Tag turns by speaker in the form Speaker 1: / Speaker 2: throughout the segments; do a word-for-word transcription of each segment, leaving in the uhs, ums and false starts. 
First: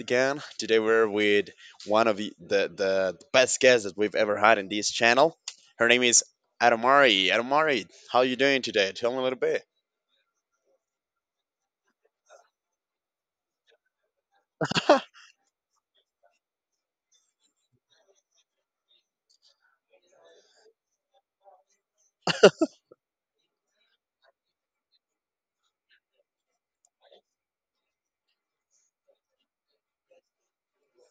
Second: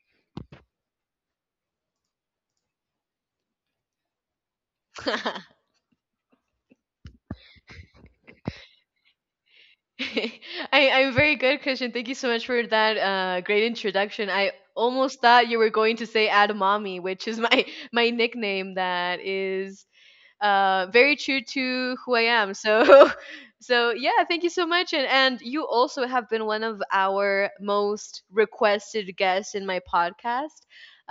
Speaker 1: again. Today we're with one of the, the, the best guests that we've ever had in this channel. Her name is Adamari. Adamari, how are you doing today? Tell me a little bit.
Speaker 2: I, I'm very good, Christian. Thank you so much for that uh, great introduction. I almost thought you were going to say Adamami, which is my my nickname that is uh, very true to who I am. So, so yeah, thank you so much. And and you also have been one of our most requested guests in my podcast.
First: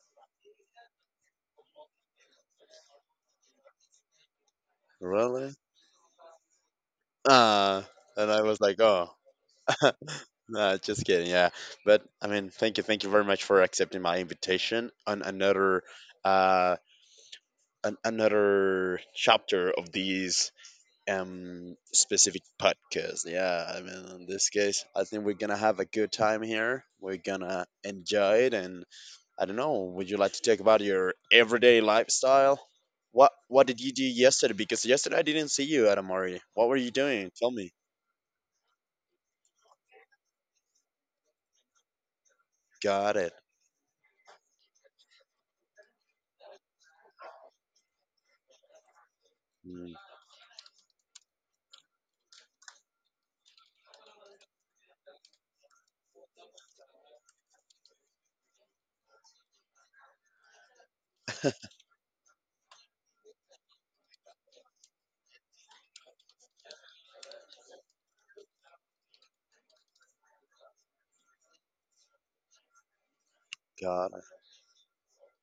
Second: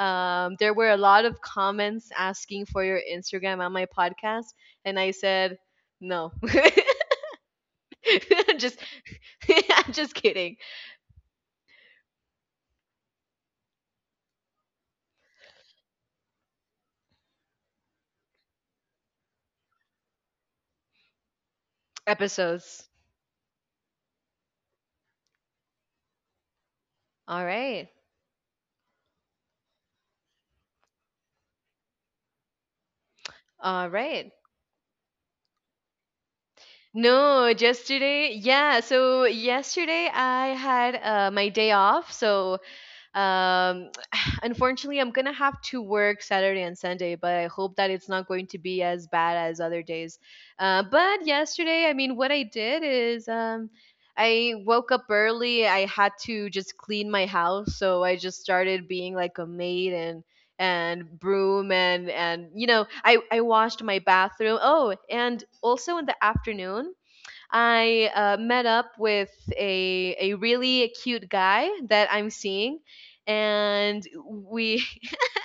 Speaker 2: Um, there were a lot of comments asking for your Instagram on my podcast, and I
Speaker 1: Really?
Speaker 2: said no.
Speaker 1: Uh, and I was
Speaker 2: just
Speaker 1: like, oh,
Speaker 2: just kidding.
Speaker 1: no, just kidding. Yeah. But I mean, thank you. Thank you very much for accepting my invitation on another, uh, an, another chapter of this um specific
Speaker 2: Episodes.
Speaker 1: podcast. Yeah, I mean in this case, I think we're gonna have a good time here. We're
Speaker 2: All
Speaker 1: gonna
Speaker 2: right.
Speaker 1: enjoy it, and I don't know. Would you like to talk about your everyday lifestyle? What What did
Speaker 2: All
Speaker 1: you do
Speaker 2: right.
Speaker 1: yesterday? Because yesterday I didn't see you at Amari. What were you doing?
Speaker 2: No,
Speaker 1: Tell me.
Speaker 2: yesterday. Yeah. So yesterday I had uh, my day off. So
Speaker 1: Got it.
Speaker 2: Um, unfortunately, I'm gonna have to work Saturday and Sunday, but I hope that it's not going to be as bad as other
Speaker 1: Mm,
Speaker 2: days. Uh, but yesterday, I mean, what I did is um, I woke up early. I had to just clean my house, so I just started being like a maid and and broom and and you know I I washed my bathroom. Oh, and also in the afternoon. I uh, met up with a a really cute guy that I'm seeing, and
Speaker 1: Got
Speaker 2: we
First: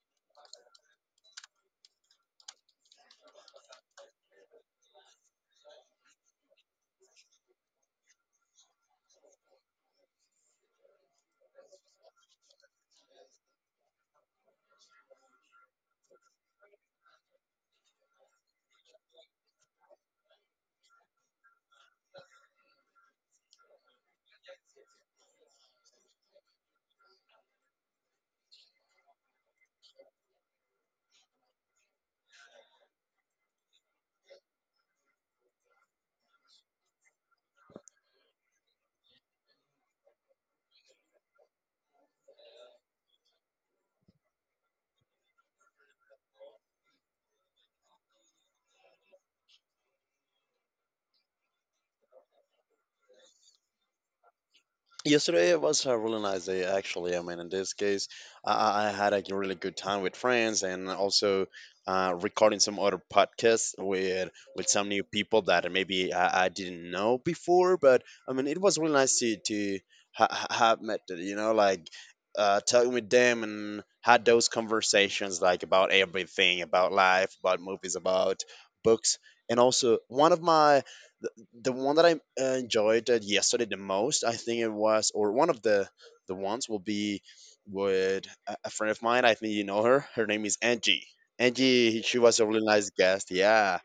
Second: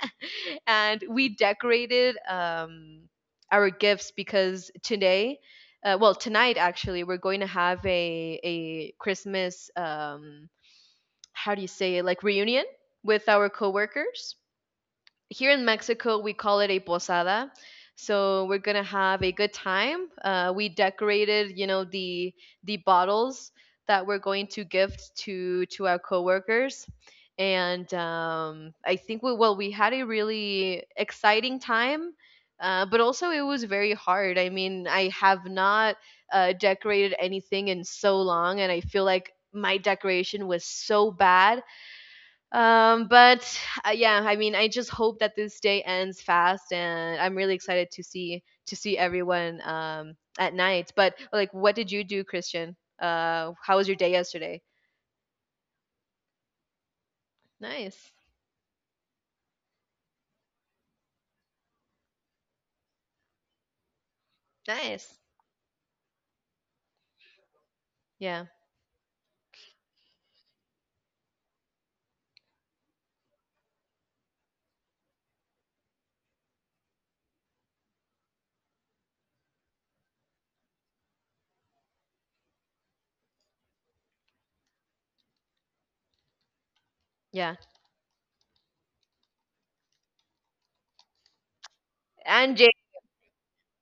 Speaker 2: and we decorated um, our gifts because today, uh, well tonight actually, we're going to have a a Christmas um, how do you say it, like, reunion with our coworkers. Here in Mexico, we call it a posada. So we're gonna have a good time. Uh, we decorated, you know, the the bottles that we're going to gift to to our coworkers, and um, I think we, well, we had a really exciting time, uh, but also it was very hard. I mean, I have not uh, decorated anything in so long, and I feel like my decoration was so bad, um, but uh, yeah, I mean, I just hope that this day ends fast, and I'm really excited to see to see everyone um, at night. But, like, what did you do, Christian? Uh, how was your day yesterday?
Speaker 1: Yesterday it was a really nice day, actually. I mean, in this case,
Speaker 2: Nice,
Speaker 1: I, I I had like, a really good time with friends and also uh, recording some other podcasts with with some new
Speaker 2: nice.
Speaker 1: people that maybe I, I didn't know before. But I mean,
Speaker 2: Yeah,
Speaker 1: it was really nice to to ha- ha- have met, you know, like uh, talking with them and had those conversations like about everything, about life, about movies, about books, and also one of my the one that I uh, enjoyed uh, yesterday the most, I think it was, or one of the the ones will be
Speaker 2: yeah.
Speaker 1: with a, a friend of mine. I think you know her. Her name is Angie. Angie, she was a
Speaker 2: And
Speaker 1: really
Speaker 2: Jake,
Speaker 1: nice guest. Yeah,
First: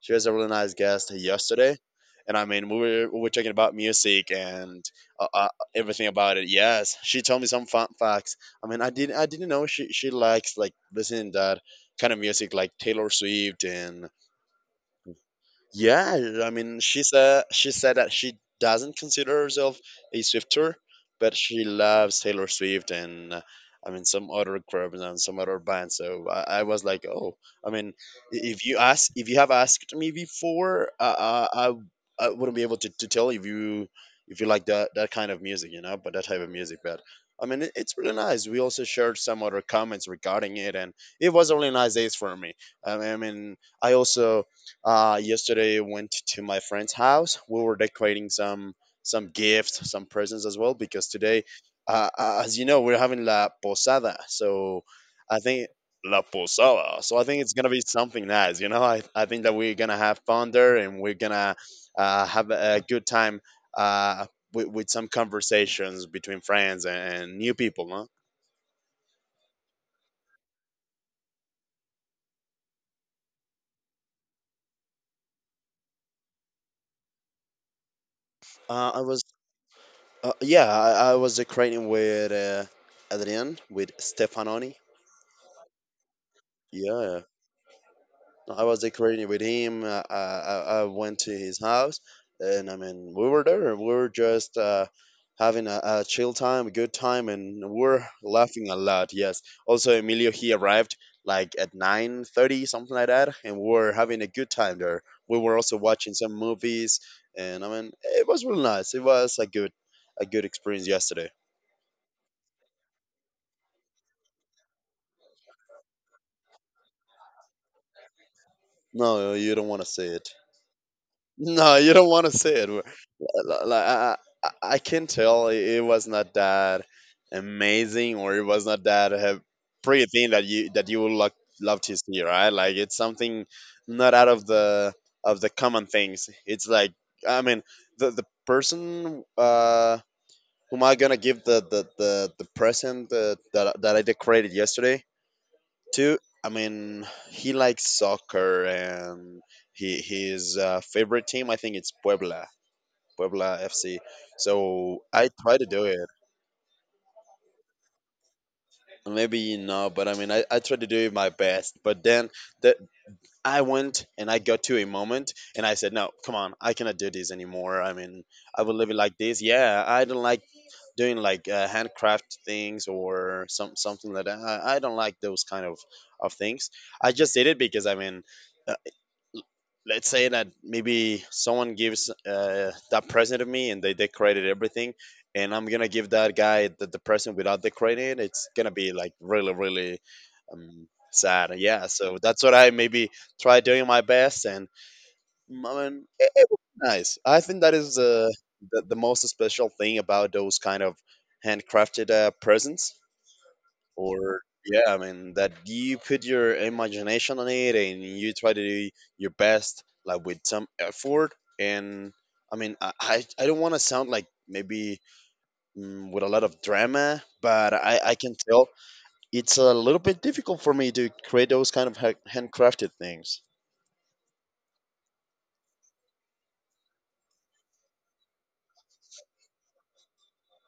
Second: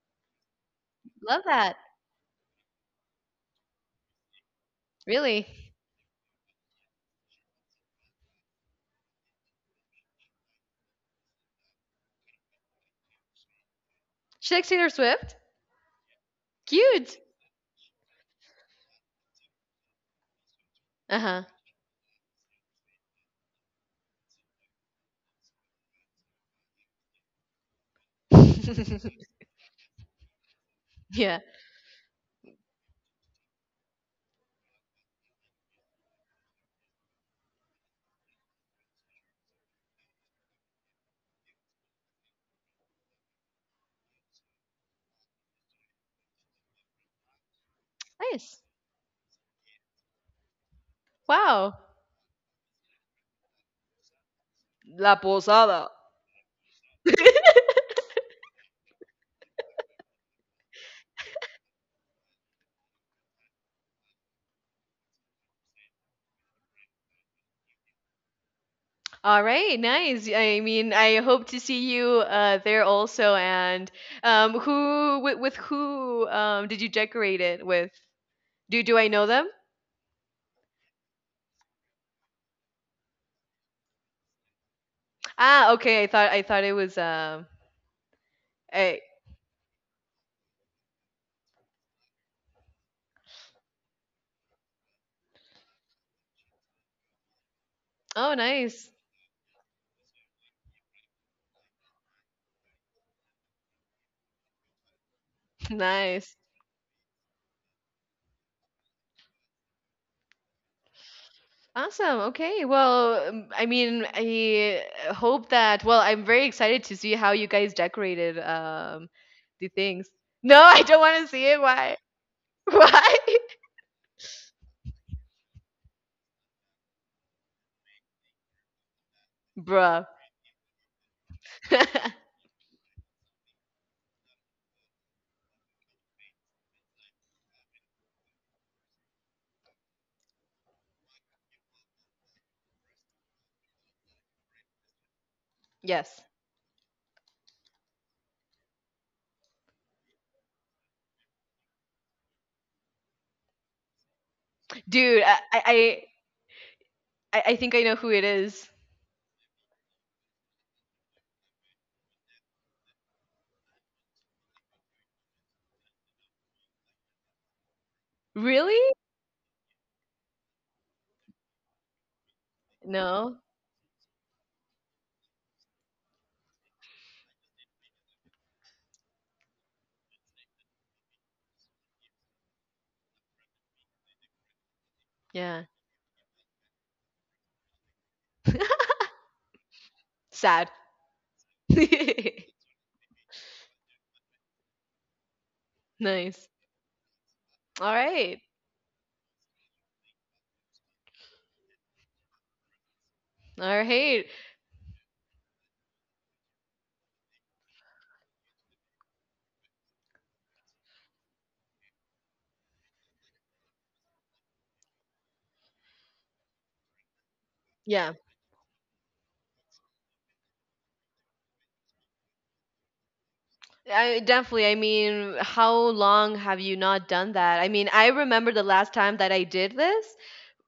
Speaker 1: she was a really nice guest
Speaker 2: love
Speaker 1: yesterday.
Speaker 2: that.
Speaker 1: And I mean, we were we were talking about music and uh, uh,
Speaker 2: Really,
Speaker 1: everything about it. Yes, she told me some fun facts. I mean, I didn't I didn't know she she likes like listening to that kind of music like Taylor Swift and
Speaker 2: she likes Taylor Swift.
Speaker 1: yeah, I mean, she
Speaker 2: Cute.
Speaker 1: said she said that she doesn't consider herself a Swifter,
Speaker 2: Uh
Speaker 1: but
Speaker 2: huh.
Speaker 1: she loves Taylor Swift and uh, I mean some other groups and some other bands. So I, I was like, oh, I mean, i- if you ask, if you have asked me before,
Speaker 2: yeah.
Speaker 1: uh, I, I I wouldn't be able to, to tell if you if you like that that kind of music, you know, but that type of music, but. I mean, it- it's really nice. We also shared some other comments regarding it, and it was really nice days for me. I mean, I also uh, yesterday went to my friend's house. We were decorating
Speaker 2: Nice.
Speaker 1: some some gifts, some presents as well because today,
Speaker 2: Wow.
Speaker 1: uh, uh, as you know, we're having la posada. So
Speaker 2: La
Speaker 1: I think
Speaker 2: posada.
Speaker 1: la posada. So I think it's gonna be something nice. You know, I I think that we're gonna have fun there and we're gonna uh, have a good time. Uh, with, with some conversations between friends and new people, no?
Speaker 2: All right, nice. I mean, I hope to see you uh, there also. And um, who with, with who um, did you decorate it with? Do
Speaker 1: Uh,
Speaker 2: do
Speaker 1: I
Speaker 2: I
Speaker 1: was,
Speaker 2: know them?
Speaker 1: uh, yeah, I, I was decorating with uh, Adrian, with Stefanoni.
Speaker 2: Ah, okay. I thought I thought it was
Speaker 1: Yeah,
Speaker 2: um.
Speaker 1: I was
Speaker 2: I,
Speaker 1: decorating with him. Uh, I, I I went to his house, and I mean, we were there. We were just uh, having a, a chill time, a good time, and we were
Speaker 2: oh,
Speaker 1: laughing a
Speaker 2: nice,
Speaker 1: lot. Yes. Also, Emilio he arrived like at nine thirty, something like that, and we were having a good time there. We were also watching some
Speaker 2: nice.
Speaker 1: movies, and I mean, it was really nice. It was a good a good experience yesterday.
Speaker 2: Awesome. Okay. Well, um, I mean, I hope that. Well, I'm very excited to see how you guys decorated um
Speaker 1: No, you don't
Speaker 2: the
Speaker 1: want to see
Speaker 2: things.
Speaker 1: it.
Speaker 2: No, I don't want to see it.
Speaker 1: No, you
Speaker 2: Why?
Speaker 1: don't want to see it.
Speaker 2: Why,
Speaker 1: Like I, I, I can tell it it was not that amazing, or it was not that uh, pretty
Speaker 2: bruh?
Speaker 1: thing that you that you would love love to see, right? Like it's something not out of the of the common things. It's like I mean the the person uh, whom I gonna give the the the, the present uh, that that I decorated yesterday to.
Speaker 2: Yes.
Speaker 1: I mean, he likes soccer and he his uh, favorite team. I think it's Puebla Puebla F C. So
Speaker 2: Dude,
Speaker 1: I
Speaker 2: I,
Speaker 1: try to do it.
Speaker 2: I I, I think I know who it is.
Speaker 1: Maybe not, but I mean, I, I tried to do my best. But then that I went and I got to a moment and I said, no, come on, I cannot do this anymore. I mean, I will
Speaker 2: Really?
Speaker 1: live it like this. Yeah, I don't like doing like uh, handcraft things
Speaker 2: No.
Speaker 1: or some something like that. I, I don't like those kind of of things. I just did it because, I mean, let's say that maybe someone gives uh, that present to me and they decorated everything, and
Speaker 2: Yeah.
Speaker 1: I'm gonna give that guy the, the present without decorating it. It's gonna be like really really
Speaker 2: Sad.
Speaker 1: um, sad. Yeah, so that's what I maybe try doing my best, and mm, I mean it, it
Speaker 2: nice.
Speaker 1: was nice. I think that
Speaker 2: All
Speaker 1: is uh,
Speaker 2: right.
Speaker 1: the, the most special thing about those kind of handcrafted uh, presents,
Speaker 2: All right.
Speaker 1: or yeah, I mean that you put your imagination on it, and you try to do your best like with some effort. And I mean i i, I don't want to sound like maybe mm, with a lot of drama, but i
Speaker 2: Yeah.
Speaker 1: i can tell it's a little bit difficult for me to create those kind of ha- handcrafted things.
Speaker 2: I definitely. I mean, how long have you not done that? I mean, I remember the last time that I did this.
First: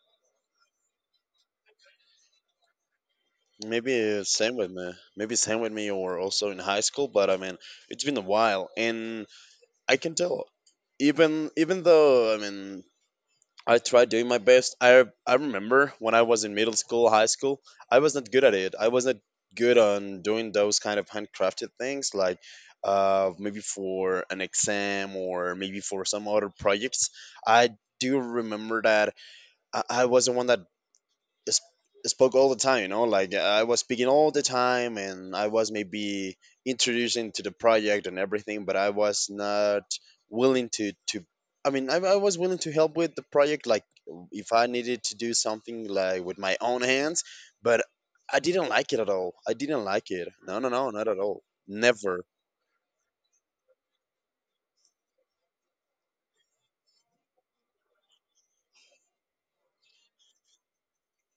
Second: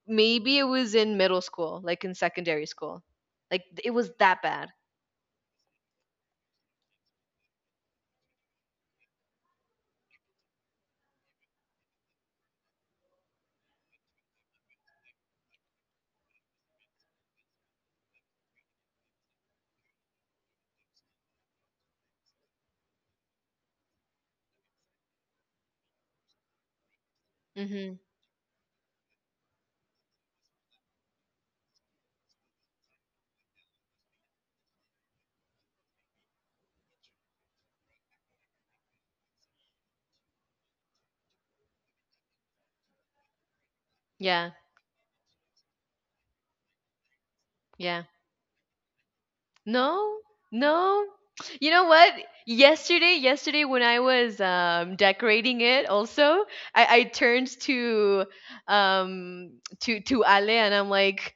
Speaker 2: Maybe it was in middle school, like in secondary school. Like it
Speaker 1: Maybe
Speaker 2: was
Speaker 1: it's
Speaker 2: that
Speaker 1: same
Speaker 2: bad.
Speaker 1: with me, maybe same with me, or also in high school, but I mean it's been a while, and I can tell, even even though I mean, I tried doing my best. I I remember when I was in middle school, high school, I was not good at it. I was not good on doing those kind of handcrafted things, like uh, maybe for an exam or maybe for some other projects. I
Speaker 2: Mhm.
Speaker 1: do remember that I, I was the one that s- spoke all the time, you know, like I was speaking all the time, and I was maybe introducing to the project and everything, but I was not willing to, to I mean, I, I was willing to help with the project, like if
Speaker 2: Yeah.
Speaker 1: I needed to do something like with my own hands, but
Speaker 2: Yeah.
Speaker 1: I didn't like it at all. I didn't like
Speaker 2: No,
Speaker 1: it. No, no, no,
Speaker 2: no.
Speaker 1: not at all.
Speaker 2: You know what?
Speaker 1: Never.
Speaker 2: Yesterday, yesterday when I was um, decorating it, also I, I turned to um to to Ale and I'm like,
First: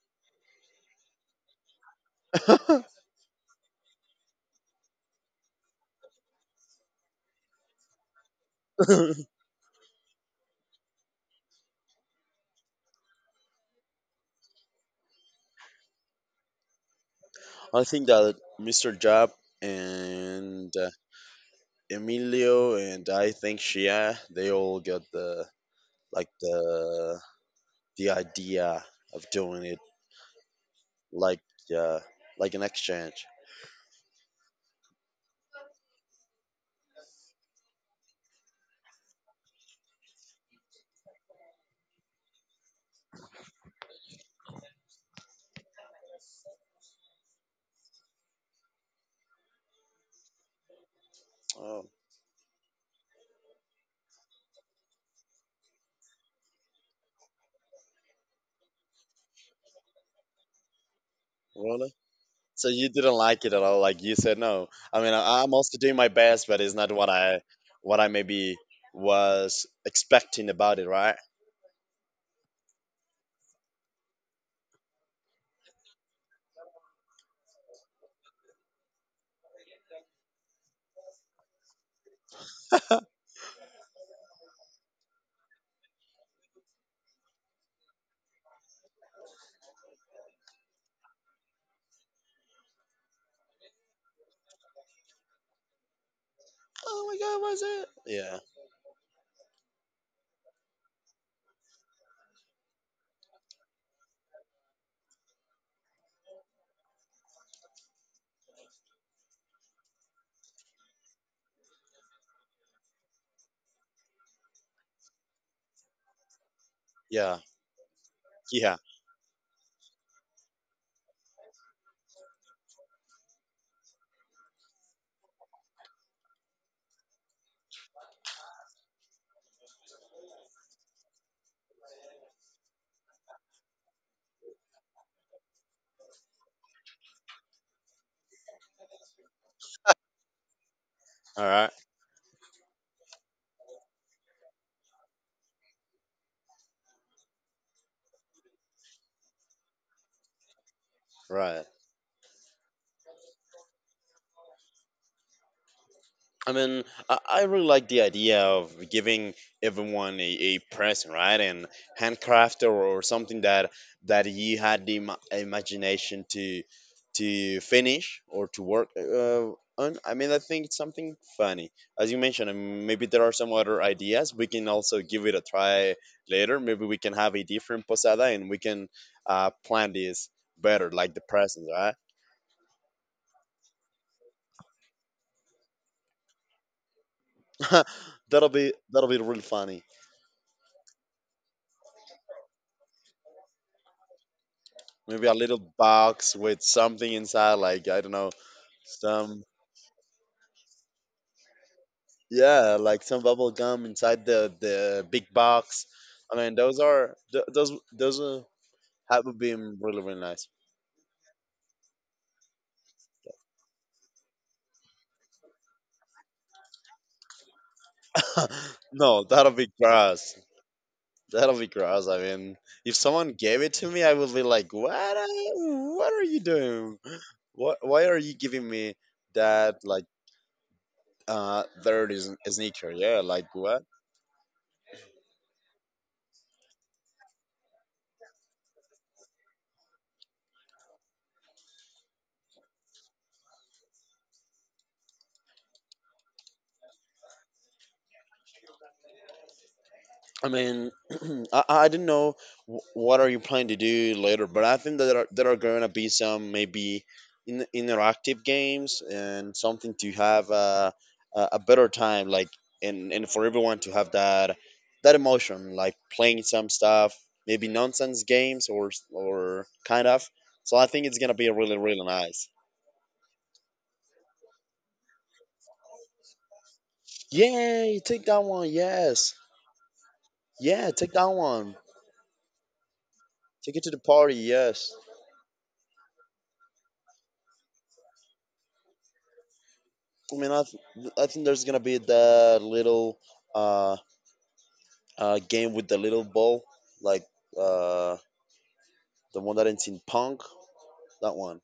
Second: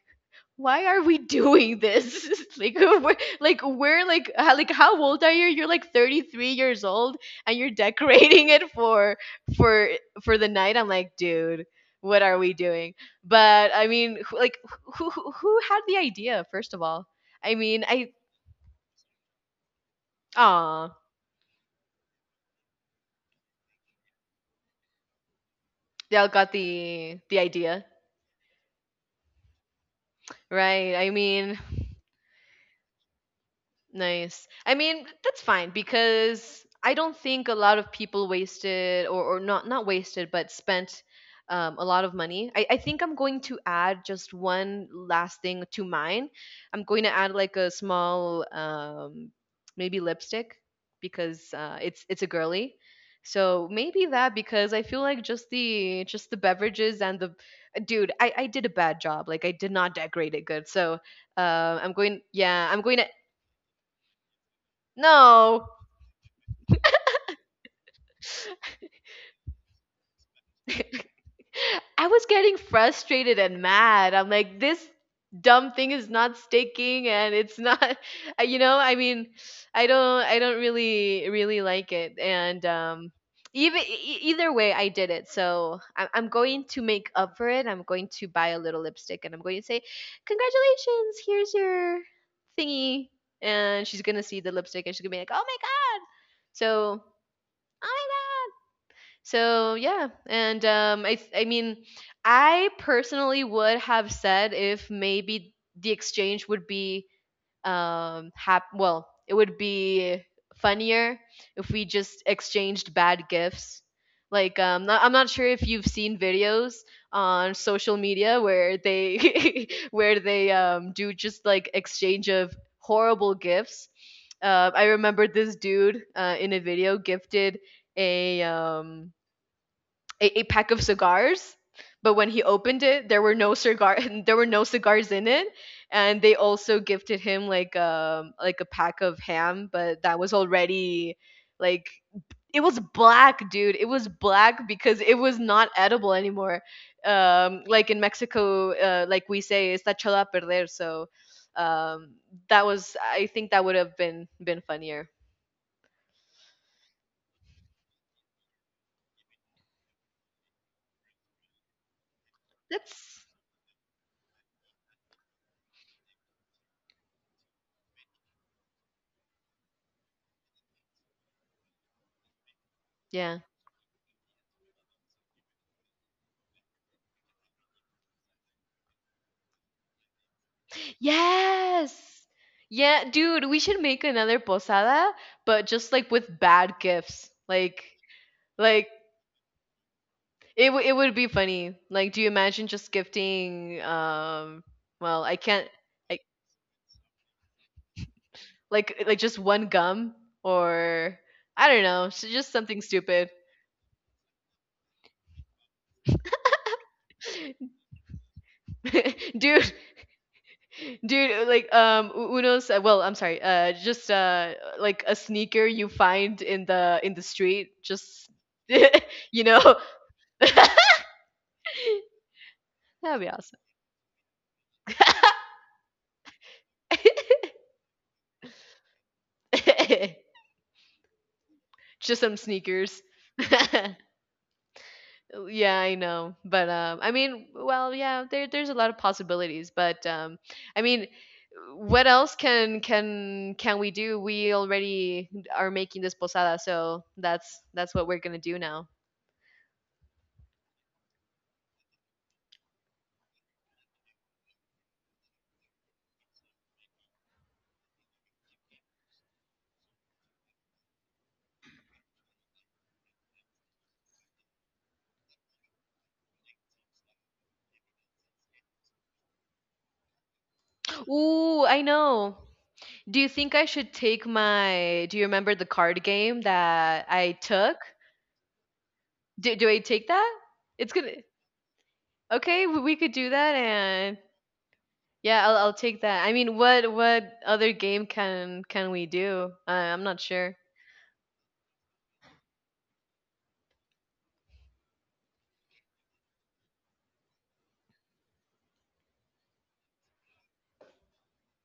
Speaker 2: why are we doing this? like we're like we're like, how, like how old are you? You're like thirty-three years old and you're decorating it for for for the night. I'm like, dude, what are we doing? But I mean, who, like, who who who had the idea first of all? I
Speaker 1: I
Speaker 2: mean,
Speaker 1: think
Speaker 2: I
Speaker 1: that Mister Job and uh,
Speaker 2: Aw,
Speaker 1: Emilio and I think Shia, they all got the
Speaker 2: they all
Speaker 1: like
Speaker 2: got the
Speaker 1: the
Speaker 2: the idea,
Speaker 1: the idea of doing it,
Speaker 2: right? I
Speaker 1: like
Speaker 2: mean,
Speaker 1: uh, like an exchange.
Speaker 2: nice. I mean, that's fine because I don't think a lot of people wasted, or, or not not wasted, but spent um, a lot of money. I, I think I'm going to add just one last thing to mine. I'm going to add like a small, um, maybe, lipstick because uh,
Speaker 1: Oh,
Speaker 2: it's it's a girly. So maybe that, because I feel like just the just the beverages and the dude, I, I did a bad job. Like I did not decorate it good. So uh, I'm
Speaker 1: really?
Speaker 2: going, yeah,
Speaker 1: So
Speaker 2: I'm
Speaker 1: you
Speaker 2: going to.
Speaker 1: didn't like it at all? Like you said no. I mean, I, I'm
Speaker 2: No.
Speaker 1: also doing my best, but it's not what I what I maybe was expecting about it, right?
Speaker 2: I was getting frustrated and mad. I'm like, this dumb thing is not sticking and it's not you know, I mean, I don't I don't really really like it, and um even e, e, either way I did it. So I'm I'm going to make up for it. I'm going to buy a little lipstick and I'm going to say, "Congratulations, here's your thingy." And she's going to see the lipstick and she's going to be like, "Oh my god." So,
Speaker 1: Oh my
Speaker 2: "Oh
Speaker 1: god, was
Speaker 2: my
Speaker 1: it? Yeah,
Speaker 2: god." So yeah, and um, I th- I mean, I personally would have said, if maybe the exchange would be, um hap- well, it would be funnier if we just exchanged bad gifts. Like, um, not, I'm not sure if you've seen videos
Speaker 1: yeah,
Speaker 2: on social media
Speaker 1: yeah.
Speaker 2: where they where they um do just, like, exchange of horrible gifts. Uh, I remember this dude, uh, in a video gifted a um a, a pack of cigars, but when he opened it there were no cigar there were no cigars in it. And they also gifted him, like, um like a pack of ham, but that was already,
Speaker 1: All right,
Speaker 2: like, it was black. Dude, it was black, because it was not edible anymore, um like in Mexico, uh, like, we say está echado a perder. So
Speaker 1: right.
Speaker 2: um that was, I think, that would have been been funnier.
Speaker 1: I mean, I, I really like the idea of giving everyone a, a present, right? And handcraft or, or
Speaker 2: That's
Speaker 1: something that that you had the ima- imagination to to finish or to work uh, on. I mean, I think it's something funny, as you mentioned. And maybe there are
Speaker 2: yeah.
Speaker 1: some other ideas. We can also give it a try later. Maybe we can have a different posada, and we can uh, plan this better, like the presents,
Speaker 2: Yes.
Speaker 1: right?
Speaker 2: Yeah, dude, we should make another posada, but just like with bad gifts. Like
Speaker 1: that'll be
Speaker 2: like
Speaker 1: that'll be really funny.
Speaker 2: it w- it would be funny. Like, do you imagine just gifting, um well,
Speaker 1: Maybe a
Speaker 2: I
Speaker 1: little
Speaker 2: can't, like
Speaker 1: box with something inside, like I don't know,
Speaker 2: like like just
Speaker 1: some
Speaker 2: one gum, or, I don't know, s- just
Speaker 1: yeah,
Speaker 2: something
Speaker 1: like some
Speaker 2: stupid.
Speaker 1: bubble gum inside the the big box. I mean, those are th- those those uh, have
Speaker 2: dude,
Speaker 1: been really really nice.
Speaker 2: dude, like, um U- Uno's, uh, well, I'm sorry. Uh just uh like a sneaker you find in the in the street, just
Speaker 1: No,
Speaker 2: you
Speaker 1: that'll be
Speaker 2: know.
Speaker 1: gross. That'll be gross. I mean, if
Speaker 2: That'd
Speaker 1: someone
Speaker 2: be
Speaker 1: gave it to me, I would be like, "What? Are you, what are you doing?
Speaker 2: awesome.
Speaker 1: What? Why are you giving me that like uh dirty
Speaker 2: Just some
Speaker 1: sn- sneaker?
Speaker 2: sneakers.
Speaker 1: Yeah, like what?
Speaker 2: yeah, I know. But um I mean, well, yeah, there there's a lot of possibilities, but um I mean, what else can can can we do? We already are making this posada, so that's that's what we're going to do now.
Speaker 1: I mean, I, I don't know wh- what are you planning to do later, but I think that there are, there are going to be some maybe in, interactive games and something to have a, a, a better time, like and, and for everyone to have that that emotion, like playing some stuff, maybe nonsense games or or kind of. So I think it's gonna be
Speaker 2: Ooh,
Speaker 1: really
Speaker 2: I
Speaker 1: really
Speaker 2: know.
Speaker 1: nice.
Speaker 2: Do you think I should take my. Do you remember the card game that I took?
Speaker 1: Yay! Take that one, yes,
Speaker 2: Do do I take that?
Speaker 1: yeah,
Speaker 2: It's going
Speaker 1: take
Speaker 2: to.
Speaker 1: that one.
Speaker 2: Okay, we we could do that,
Speaker 1: Take it to the
Speaker 2: and
Speaker 1: party, yes.
Speaker 2: yeah, I'll I'll take that. I mean, what what other game can can we do? Uh, I'm not
Speaker 1: I mean,
Speaker 2: sure.
Speaker 1: I, th- I think there's gonna be that little uh, uh, game with the little ball, like uh, the one that ends in punk. That one,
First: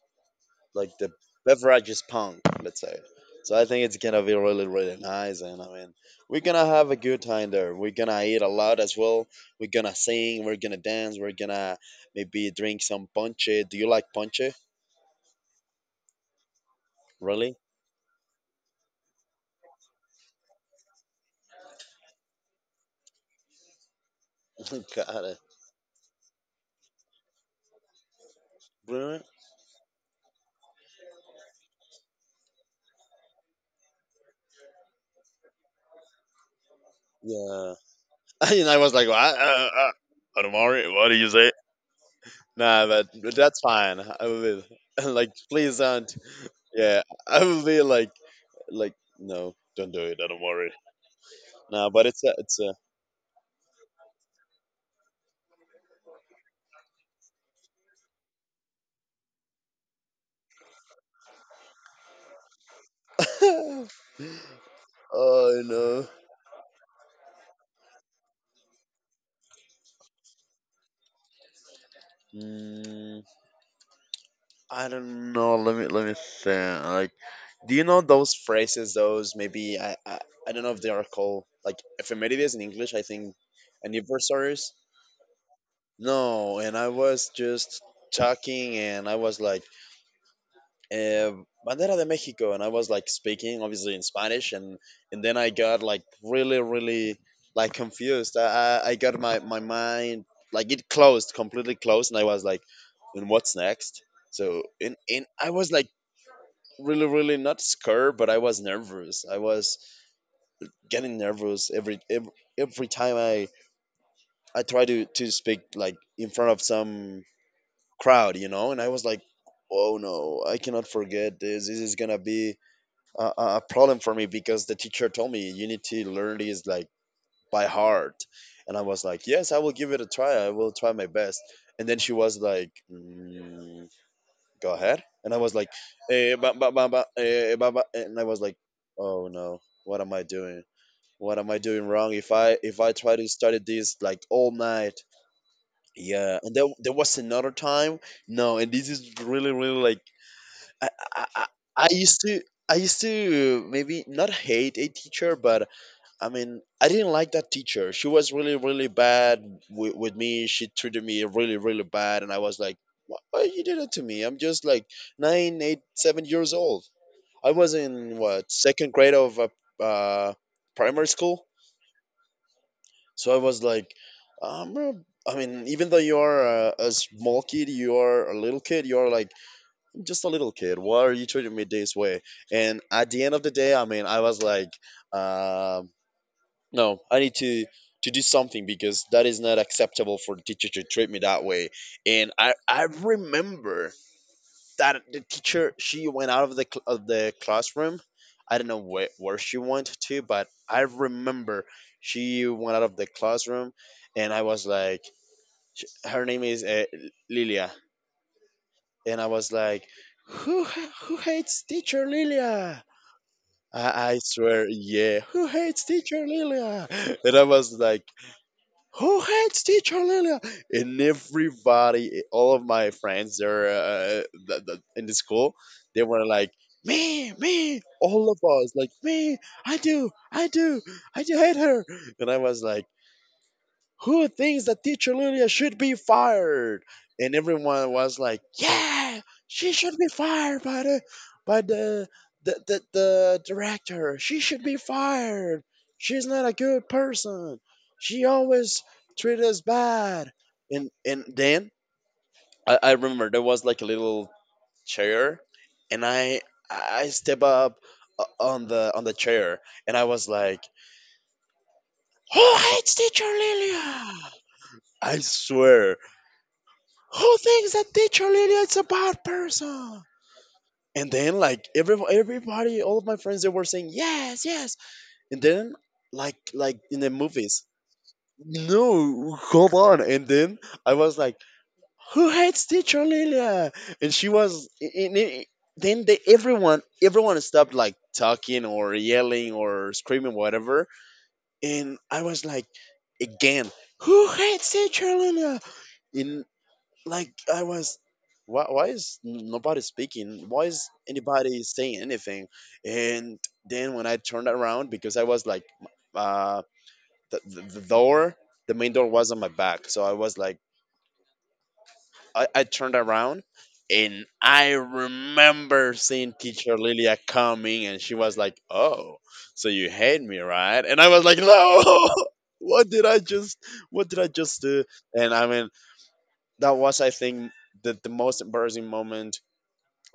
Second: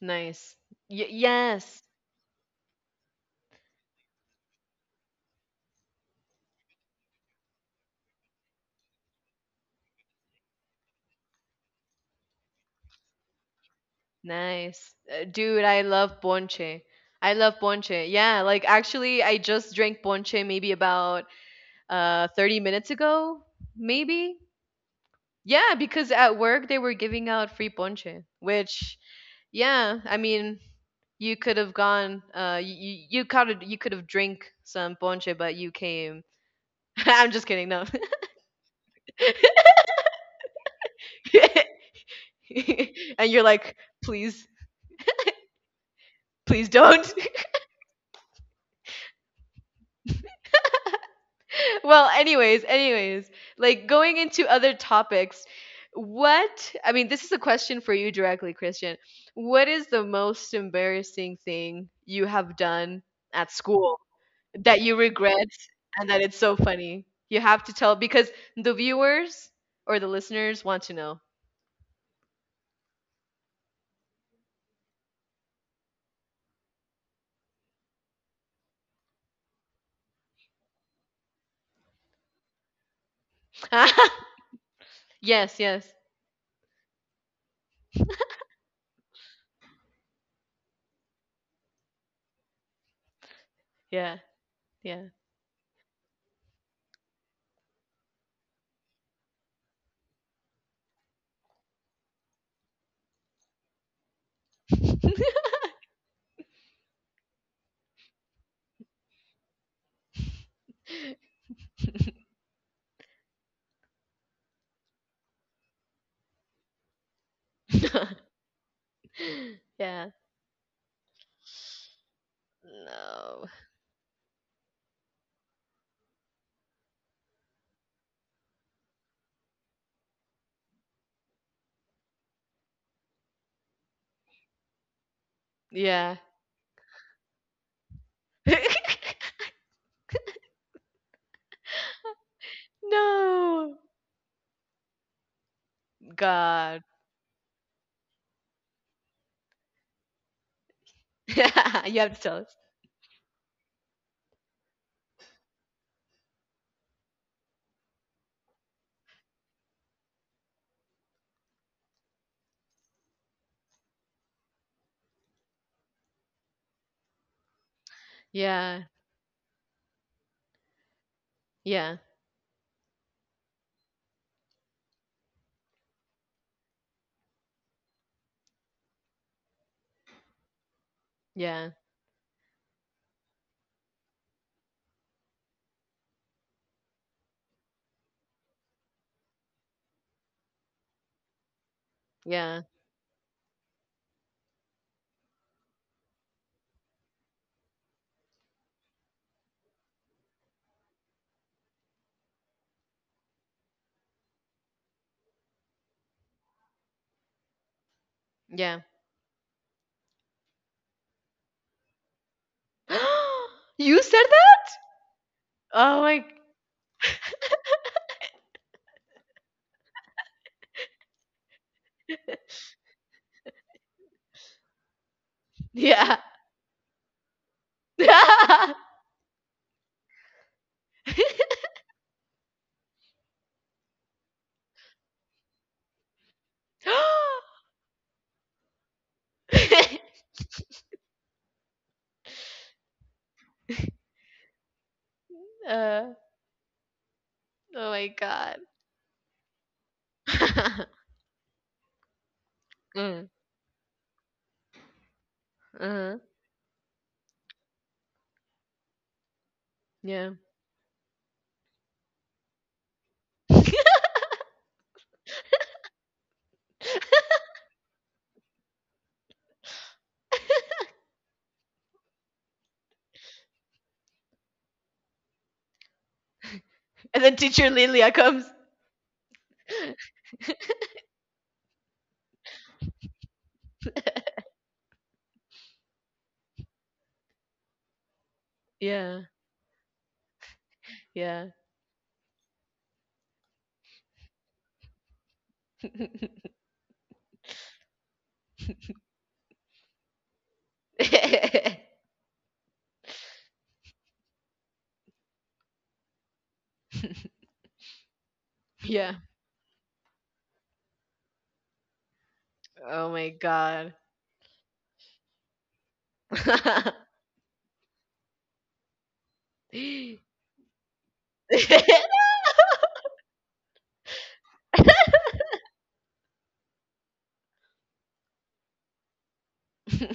Speaker 2: Nice.
Speaker 1: like
Speaker 2: Y
Speaker 1: the
Speaker 2: yes.
Speaker 1: beverage is punk, let's say. So I think it's gonna be really, really nice, and I mean, we're gonna have a good time there. We're gonna eat a lot as well. We're gonna sing. We're gonna dance. We're gonna maybe drink some ponche. Do you like ponche?
Speaker 2: Nice. Uh, dude, I love ponche. I love
Speaker 1: Really?
Speaker 2: ponche. Yeah, like, actually I just drank ponche maybe about uh thirty minutes ago, maybe.
Speaker 1: Got it.
Speaker 2: Yeah, because at work they were giving out free ponche, which,
Speaker 1: Really?
Speaker 2: yeah, I mean, you could have gone, uh you you could have you could have drink some ponche, but you came. I'm just kidding.
Speaker 1: Yeah.
Speaker 2: No.
Speaker 1: And I was like, what? Uh, uh, Omari, what do you say? Nah, but
Speaker 2: and
Speaker 1: but
Speaker 2: you're
Speaker 1: that's
Speaker 2: like,
Speaker 1: fine. I
Speaker 2: please,
Speaker 1: will. Like, please don't.
Speaker 2: please
Speaker 1: Yeah,
Speaker 2: don't.
Speaker 1: I will be like, like, no, don't do it. I don't worry. Nah, but
Speaker 2: well,
Speaker 1: it's a, it's
Speaker 2: anyways,
Speaker 1: a.
Speaker 2: anyways, like, going into other topics, what, I mean, this is a question for you directly, Christian. What is the most embarrassing thing you have done at school, that you regret
Speaker 1: Oh no.
Speaker 2: and that it's so funny? You have to tell because the viewers or the listeners want to know.
Speaker 1: Mm, I don't know. Let me let me think. Like, do you know those phrases? Those maybe I I, I don't know if they are called like ephemerides in English. I think anniversaries.
Speaker 2: yes, yes.
Speaker 1: No, and I was just talking, and I was like, uh, Bandera de Mexico, and I was like speaking obviously in
Speaker 2: Yeah,
Speaker 1: Spanish, and
Speaker 2: yeah.
Speaker 1: and then I got like really really like confused. I I, I got my my mind, like it closed, completely closed, and I was like, and what's next? So in in I was like really really not scared, but I was nervous. I was getting nervous every every, every time I I try to to speak like in front of some crowd, you know, and I was like. Oh
Speaker 2: yeah.
Speaker 1: no! I cannot forget this. This is gonna be a,
Speaker 2: No.
Speaker 1: a problem for me, because the teacher told me, "You need to learn these like by heart," and I was like, "Yes, I will give it a try. I will try my best." And then she was like, "Mm, go ahead," and I was like,
Speaker 2: Yeah.
Speaker 1: "Eh, ba, ba, ba, ba, eh, ba, ba." And I was like, oh no, what am I doing? What am I doing wrong if i if i try to study
Speaker 2: No.
Speaker 1: this like all night? Yeah. And then
Speaker 2: God.
Speaker 1: there was another time. No, and this is really really like, I, I,
Speaker 2: You
Speaker 1: I I
Speaker 2: have
Speaker 1: used
Speaker 2: to tell
Speaker 1: to
Speaker 2: us.
Speaker 1: I used to maybe not hate a teacher, but I mean I didn't like that teacher. She was really really bad with, with me. She treated me really really bad, and I was like, why, why you did it to me? I'm just like nine, eight, seven years old. I was in what,
Speaker 2: Yeah.
Speaker 1: second grade of uh, uh, primary school,
Speaker 2: Yeah.
Speaker 1: so I was like, um, I mean, even though you are a, a small kid, you are a little kid, you are like just a little kid. Why are you treating me
Speaker 2: Yeah.
Speaker 1: this way? And at the end of the day, I mean, I was like, um, no, I need to to do something, because that is not acceptable for the teacher to treat me that way. And I
Speaker 2: Yeah.
Speaker 1: I remember that the teacher, she went out of the cl- of the classroom. I don't know where, where she went to, but I remember she went out of the classroom, and I was like, sh- her name is uh, Lilia.
Speaker 2: Yeah.
Speaker 1: And I was like, "Who ha- who hates teacher Lilia?"
Speaker 2: You
Speaker 1: I, I
Speaker 2: said
Speaker 1: swear,
Speaker 2: that?
Speaker 1: yeah, who hates
Speaker 2: Oh my.
Speaker 1: teacher Lilia? And I was like, "Who hates teacher Lilia?" And everybody, all of my friends, there, uh, th- th- in the school, they
Speaker 2: Yeah.
Speaker 1: were like, me, me, all of us, like, me, I do, I do, I do hate her. And I was like, who thinks that teacher Lilia should be fired? And everyone was like, yeah, she should be fired by the by the the, the, the director. She should be fired.
Speaker 2: Uh,
Speaker 1: She's not a good person.
Speaker 2: oh my
Speaker 1: She
Speaker 2: God.
Speaker 1: always treat us bad. And and then I, I
Speaker 2: Mm,
Speaker 1: remember there was like a little chair, and
Speaker 2: uh-huh.
Speaker 1: I I step up uh, on the on the chair, and I was
Speaker 2: Yeah.
Speaker 1: like, "Who hates teacher Lilia? I swear. Who thinks that teacher Lilia is a bad person?" And then like every everybody, all of my friends, they were saying yes, yes. And then like like in the
Speaker 2: And then
Speaker 1: movies,
Speaker 2: teacher Lilia comes.
Speaker 1: no, hold on. And then I was like, who hates teacher Lilia? And she was. And it, then they, everyone everyone stopped, like talking or
Speaker 2: Yeah.
Speaker 1: yelling or screaming, whatever.
Speaker 2: Yeah.
Speaker 1: And I was like, again, who hates teacher Lilia? And like I was, why, why is n- nobody speaking? Why is anybody saying anything? And then when I turned around, because I was like, uh, the, the, the door, the main door
Speaker 2: Yeah.
Speaker 1: was on my back, so I was like, I, I turned
Speaker 2: Oh my
Speaker 1: around.
Speaker 2: God.
Speaker 1: And I remember seeing teacher Lilia coming, and she was like, "Oh, so you hate me, right?" And I was like, "No, what did I just, what did I just do?" And I mean, that was, I think, the, the most embarrassing moment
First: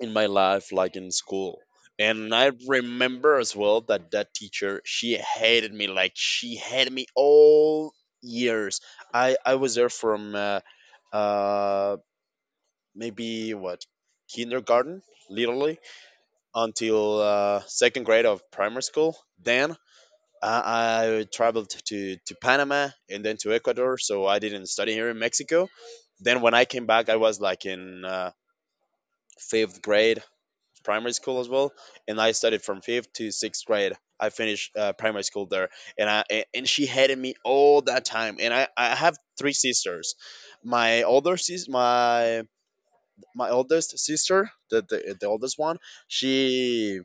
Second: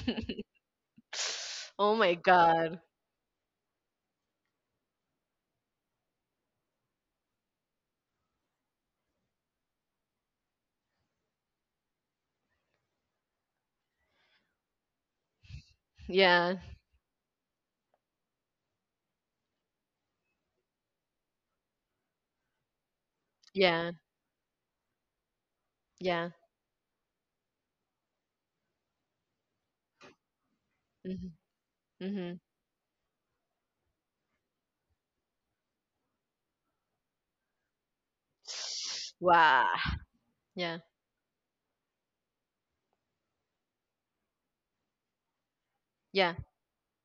Speaker 1: in my life, like in school.
Speaker 2: Oh my
Speaker 1: And I
Speaker 2: God.
Speaker 1: remember as well that that teacher, she hated me, like she hated me all years. I i was there from uh, uh maybe what, kindergarten, literally,
Speaker 2: Yeah.
Speaker 1: until uh, second grade of primary school. Then I, I traveled to to Panama, and then to
Speaker 2: Yeah.
Speaker 1: Ecuador, so I didn't study here in Mexico.
Speaker 2: Yeah.
Speaker 1: Then when I came back, I was like in uh, fifth grade, primary
Speaker 2: Mhm.
Speaker 1: school as well, and I
Speaker 2: Mhm.
Speaker 1: studied from fifth to sixth grade. I finished uh, primary school there, and I a- and she hated me all that time. And I, I have three
Speaker 2: Wow.
Speaker 1: sisters.
Speaker 2: Yeah.
Speaker 1: My older sis, my my oldest sister, the, the the oldest one,
Speaker 2: Yeah.
Speaker 1: she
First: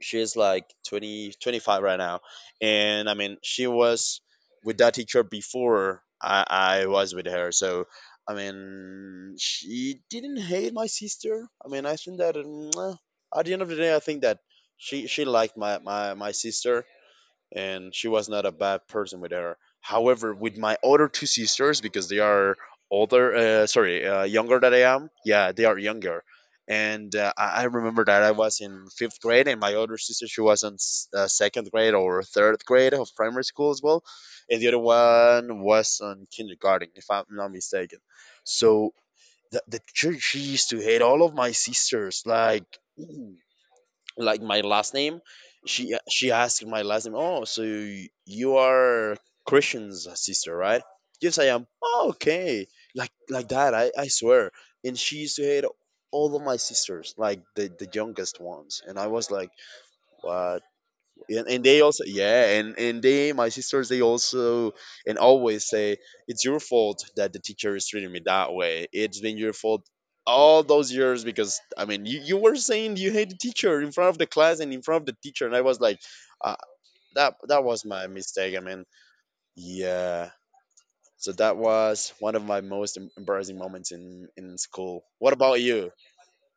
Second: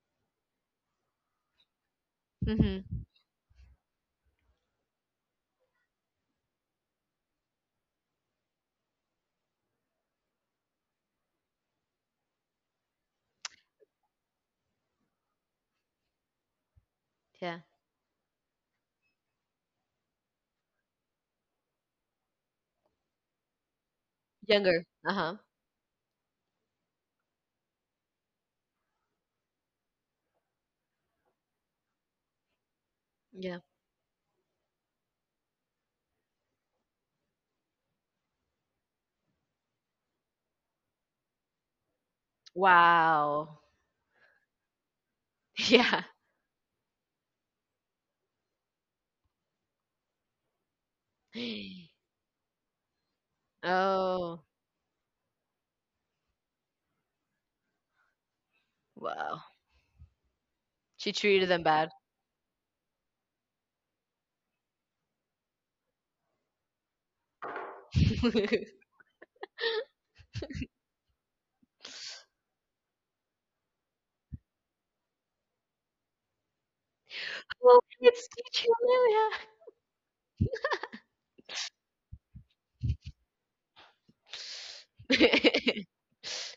Speaker 1: she is like twenty twenty-five right now,
Speaker 2: Mhm.
Speaker 1: and I mean she was with that teacher before i i was with her. So I mean she didn't hate my sister. I mean I think that um, at the end of the day, I think that she she liked my my, my sister,
Speaker 2: Yeah.
Speaker 1: and she was not a bad person with her. However, with my other two sisters, because they are older, uh, sorry, uh, younger than I
Speaker 2: Younger.
Speaker 1: am,
Speaker 2: Uh-huh.
Speaker 1: yeah, they are younger. And uh, I I remember that I was in fifth grade, and my older sister, she was in s- uh, second grade or third grade of primary
Speaker 2: Yeah.
Speaker 1: school as well, and the other one was on kindergarten, if I'm not mistaken. So the the church, she used to hate all of my sisters, like,
Speaker 2: Wow.
Speaker 1: like my last name. she
Speaker 2: Yeah.
Speaker 1: she asked my last name. "Oh, so y- you are Christian's sister, right?" "Yes, I am." "Oh, okay." Like like that, I, I
Speaker 2: Oh,
Speaker 1: swear. And she used to hate all of my sisters, like the the youngest ones, and I was
Speaker 2: wow.
Speaker 1: like, what?
Speaker 2: She
Speaker 1: and,
Speaker 2: treated them
Speaker 1: and they
Speaker 2: bad.
Speaker 1: also, yeah, and and they, my sisters, they also, and always say, it's your fault that the teacher is treating me that way, it's been your fault all those years, because I mean you, you were saying you hate the teacher in front of the class and in front of the teacher. And I was like, uh, that that
Speaker 2: Oh,
Speaker 1: was my
Speaker 2: it's
Speaker 1: mistake, I
Speaker 2: teacher
Speaker 1: mean. Yeah. So that was one of my most em- embarrassing moments in in school. What about
Speaker 2: Amelia.
Speaker 1: you?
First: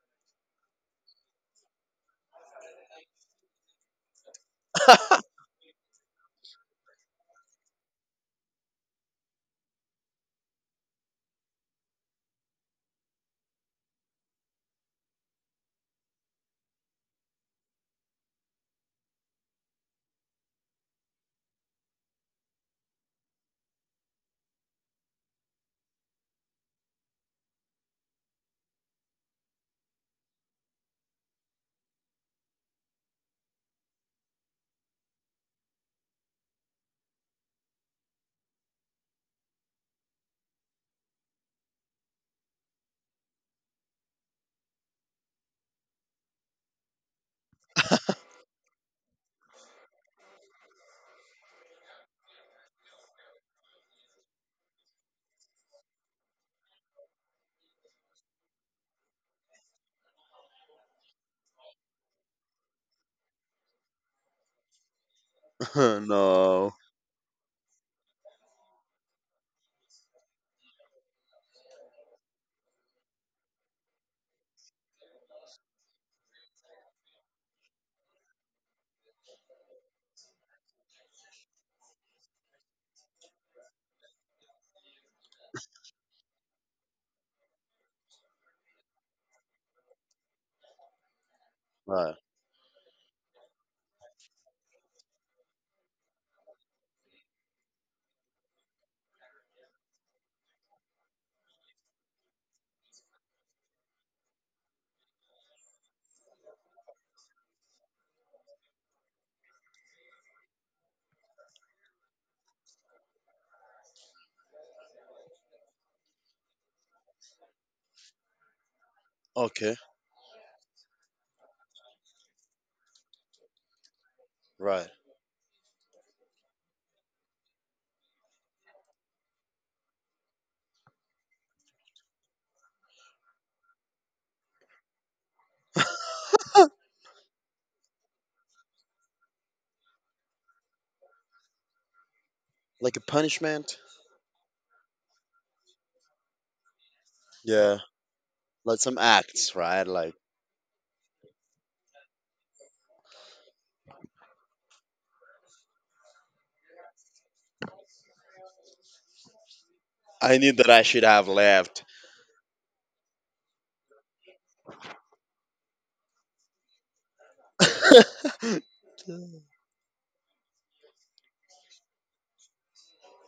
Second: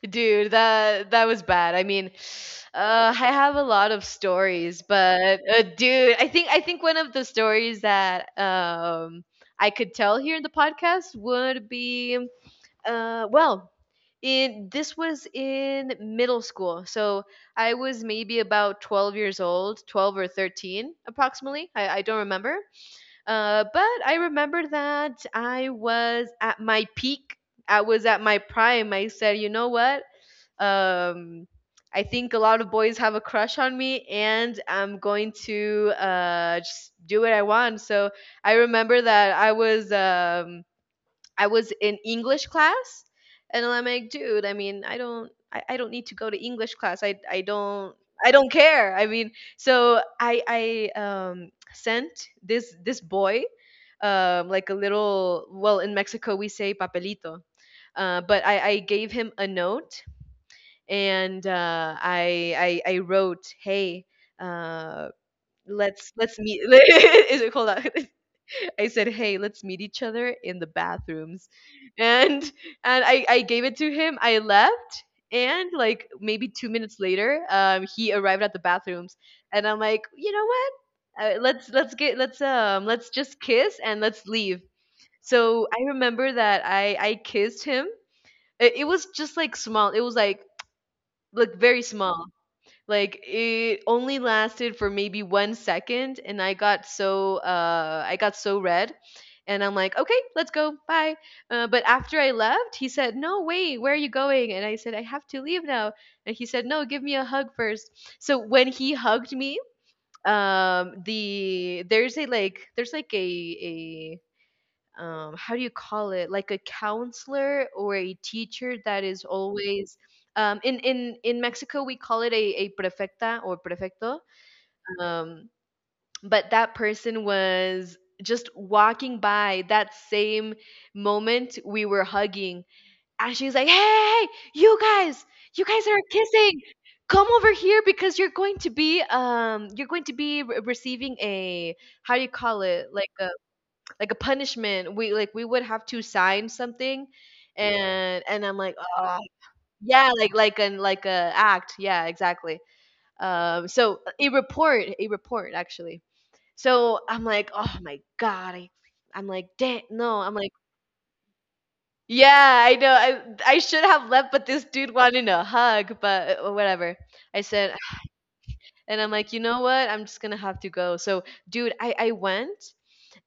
Speaker 2: Dude, that that was bad. I mean, uh, I have a lot of stories, but uh, dude, I think I think one of the stories that um I could tell here in the podcast would be, uh well, in this was in middle school. So I was maybe about twelve years old, twelve or thirteen approximately. I, I don't remember. Uh, but I remember that I was at my peak. I was at my prime. I said, you know what? Um, I think a lot of boys have a crush on me, and I'm going to, uh, just do what I want. So I remember that I was um, I was in English class, and I'm like, dude, I mean, I don't I, I don't need to go to English class. I I don't I don't care. I mean, so I I um, sent this this boy um, like a little, well, in Mexico we say papelito. Uh, but I, I gave him a note, and uh, I, I I wrote, "Hey, uh, let's let's meet."
Speaker 1: No.
Speaker 2: Is it, hold on? I said, "Hey, let's meet each other in the bathrooms," and and I I gave it to him. I left, and like maybe two minutes later, um, he arrived at the bathrooms, and I'm like, you know what? Uh, let's let's get let's um let's just kiss and let's leave. So I remember that I I kissed him. It, it was just like small. It was like like very
Speaker 1: Right.
Speaker 2: small. Like it only lasted for maybe one second and I got so uh I got so red, and I'm like, "Okay, let's go. Bye." Uh, but after I left, he said, "No, wait. Where are you going?" And I said, "I have to leave now." And he said, "No, give me a hug first." So when he hugged me, um the there's a like there's like a um, how do you call it, like a counselor or a teacher that is
Speaker 1: Okay.
Speaker 2: always, um, in in in Mexico we call it a, a prefecta or prefecto.
Speaker 1: Right.
Speaker 2: um, but that person was just walking by that same moment we were hugging, and she's like, "Hey, hey, hey, you guys, you guys are kissing, come over here because you're going to be um you're going to be re- receiving a," how do you call it,
Speaker 1: Like a
Speaker 2: like—
Speaker 1: punishment.
Speaker 2: like a punishment. We, like, we would have to sign something. Yeah.
Speaker 1: Yeah,
Speaker 2: and and I'm like,
Speaker 1: like some
Speaker 2: oh,
Speaker 1: acts, right?
Speaker 2: yeah,
Speaker 1: Like,
Speaker 2: like like an, like a act. Yeah, exactly. Um, so a report, a report actually. So I'm like, oh my god, I— I'm like, damn, no, I'm
Speaker 1: I knew
Speaker 2: like,
Speaker 1: that I should have left.
Speaker 2: yeah, I know, I— I should have left, but this dude wanted a hug, but uh, whatever. I said— and I'm like, you know what, I'm just gonna have to go. So dude, I I went.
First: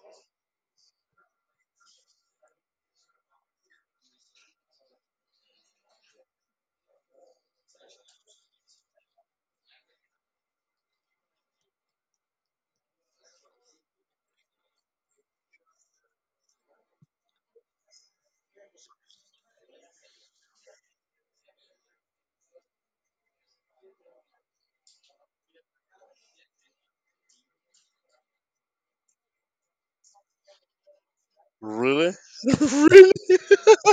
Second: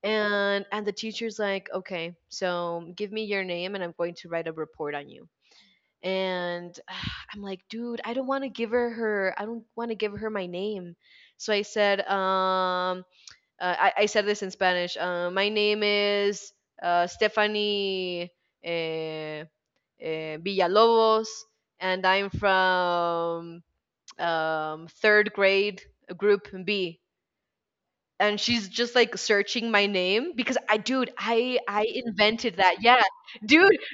Speaker 2: and and the teacher's like, "Okay, so give me your name and I'm going to write a report on you." And I'm like, dude, I don't want to give her her I don't want to give her my name. So I said, um uh, I, I said this in Spanish, uh, "My name is uh, Stephanie, eh, eh, Villalobos, and I'm from, um, third grade, group B." And she's just like searching my name because, I, dude, I I
Speaker 1: Really?
Speaker 2: invented that. Yeah.
Speaker 1: Really?
Speaker 2: Dude.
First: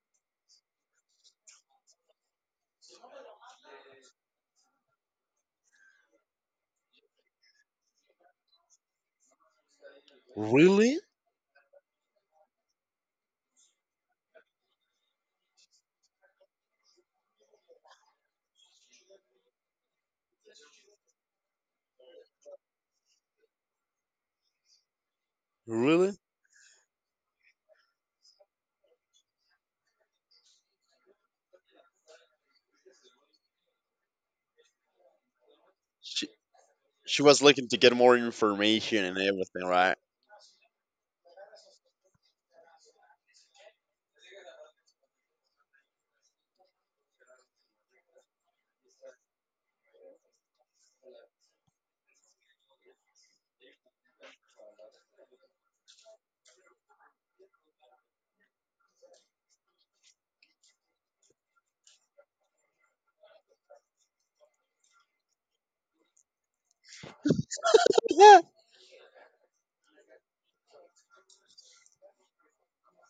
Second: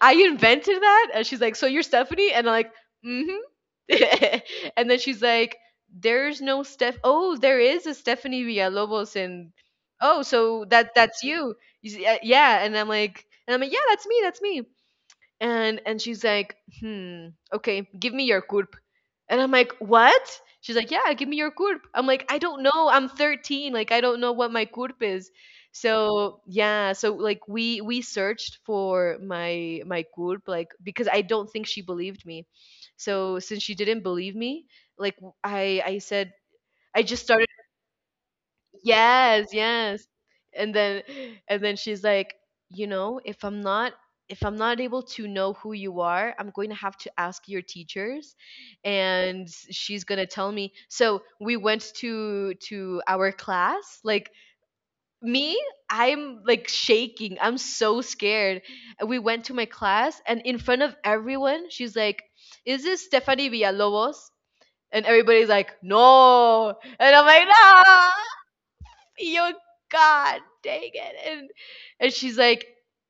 Speaker 2: I invented that. And she's like, "So you're Stephanie?" And I'm like, "Mhm." And then she's like, "There's no Steph. Oh, there is a Stephanie Villalobos, and oh, so that
Speaker 1: Really?
Speaker 2: that's you." You see, uh, yeah, and I'm like, and I'm like, "Yeah, that's me. That's me." and and she's like, "Hmm, okay, give me your CURP." And I'm like, "What?" She's like, "Yeah, give me your CURP." I'm like, I don't know, I'm thirteen, like I don't know what my CURP is.
Speaker 1: Really?
Speaker 2: So yeah, so like we we searched for my my CURP, like because I don't think she believed me. So since she didn't believe me, like, i i
Speaker 1: She
Speaker 2: said, I
Speaker 1: she
Speaker 2: just
Speaker 1: was
Speaker 2: started—
Speaker 1: looking to get more information and
Speaker 2: Yes,
Speaker 1: everything, right?
Speaker 2: yes. And then, and then she's like, you know, if I'm not— if I'm not able to know who you are, I'm going to have to ask your teachers and she's going to tell me. So, we went to to our class. Like, me, I'm like shaking. I'm so scared. We went to my class and in front of everyone, she's like, "Is this Stephanie Villalobos?" And everybody's like, "No." And I'm like, "No."
Speaker 1: Yeah,
Speaker 2: Your— God, dang it. And and she's like,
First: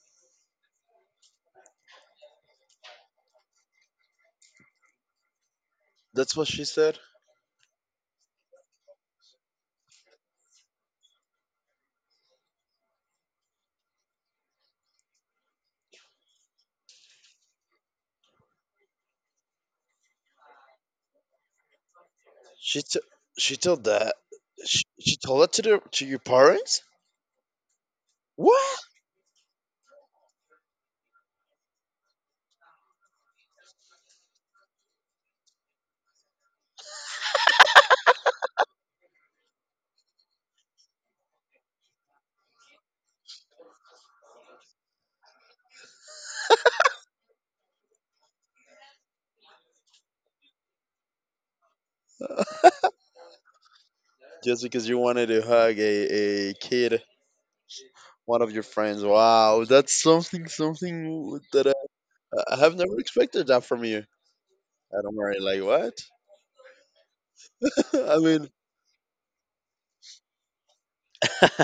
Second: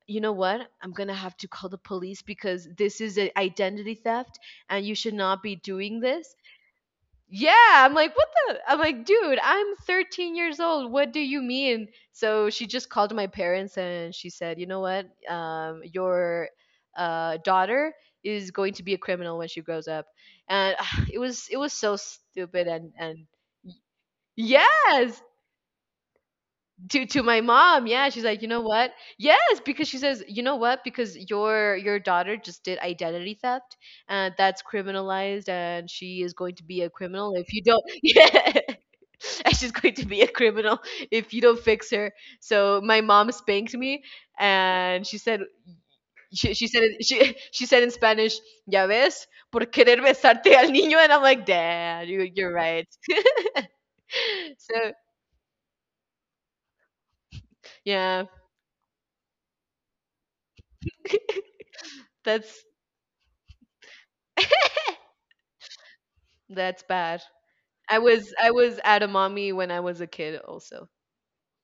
Speaker 2: you know what? I'm gonna have to call the police because this is an identity theft and you should not be doing this.
Speaker 1: that's what she said.
Speaker 2: Yeah, I'm like, what the? I'm like, dude, I'm thirteen years old. What do you mean? So she just called my parents and she said, you know what? Um, your, uh, daughter is going to be a criminal when she grows up. And ah, it was it was so stupid,
Speaker 1: She
Speaker 2: and
Speaker 1: t-
Speaker 2: and
Speaker 1: she told that, she, she
Speaker 2: yes,
Speaker 1: told that to the to your parents.
Speaker 2: to to my mom, yeah, she's like, you know
Speaker 1: What?
Speaker 2: what, yes, because she says, you know what, because your your daughter just did identity theft, and that's criminalized and she is going to be a criminal if you don't— yeah, and she's going to be a criminal if you don't fix her. So my mom spanked me and she said— she, she said it— she, she said in Spanish, "Ya ves, por querer besarte al niño," and I'm like, "Dad, you, you're right."
Speaker 1: Just because
Speaker 2: So
Speaker 1: you wanted to hug a, a kid,
Speaker 2: yeah,
Speaker 1: one of your friends. Wow, that's something something that I, I
Speaker 2: that's—
Speaker 1: have never expected that from you. And I'm already like, what?
Speaker 2: that's bad. I
Speaker 1: I
Speaker 2: was
Speaker 1: mean,
Speaker 2: I was at a mommy when I was a kid also.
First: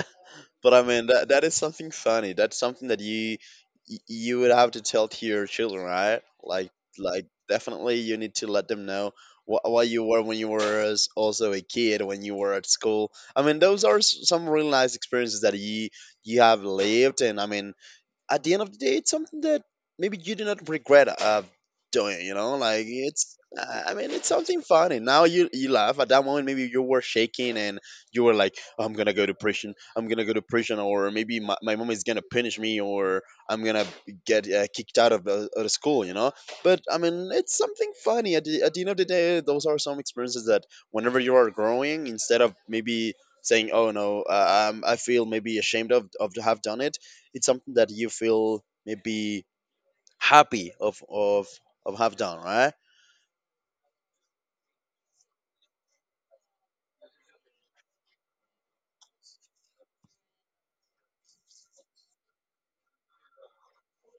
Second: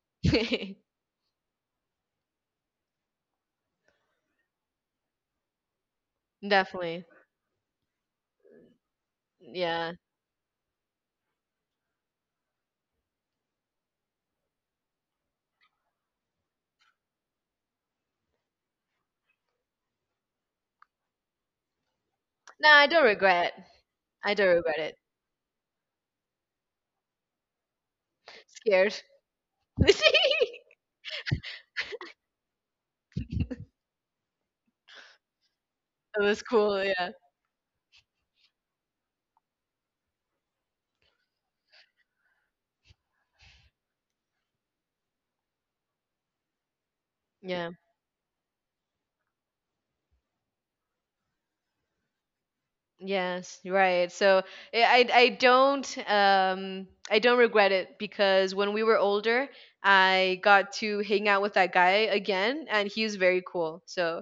Speaker 1: but I mean that that is something funny. That's something that you y- you would have to tell to your children, right? Like
Speaker 2: Definitely.
Speaker 1: like definitely you need to let them know what what
Speaker 2: Yeah.
Speaker 1: you were when you were, as also, a kid when you were at school. I mean, those are s- some real nice experiences that you you have lived, and I mean at the end of the day, it's something that maybe you do not regret uh, doing. You know,
Speaker 2: Nah, I
Speaker 1: like
Speaker 2: don't
Speaker 1: it's.
Speaker 2: regret.
Speaker 1: I I mean, it's
Speaker 2: I don't
Speaker 1: something
Speaker 2: regret it.
Speaker 1: funny. Now you you laugh at that moment. Maybe you were shaking and you were like, "I'm
Speaker 2: Scared.
Speaker 1: gonna go to prison. I'm gonna go to
Speaker 2: It
Speaker 1: prison," or maybe my, my mom is gonna punish me, or I'm gonna get uh, kicked out of the, of the school. You know,
Speaker 2: was cool,
Speaker 1: but I
Speaker 2: yeah.
Speaker 1: mean, it's something funny. At the, at the end of the day, those are some experiences that whenever you are growing, instead of maybe saying, "Oh no, uh, um, I feel maybe ashamed of of to have done it," it's
Speaker 2: Yeah.
Speaker 1: something that you feel maybe happy of of of have done, right?
Speaker 2: Yes, right. So I— I I don't um I don't regret it because when we were older, I got to hang out with that guy again, and he was very cool. So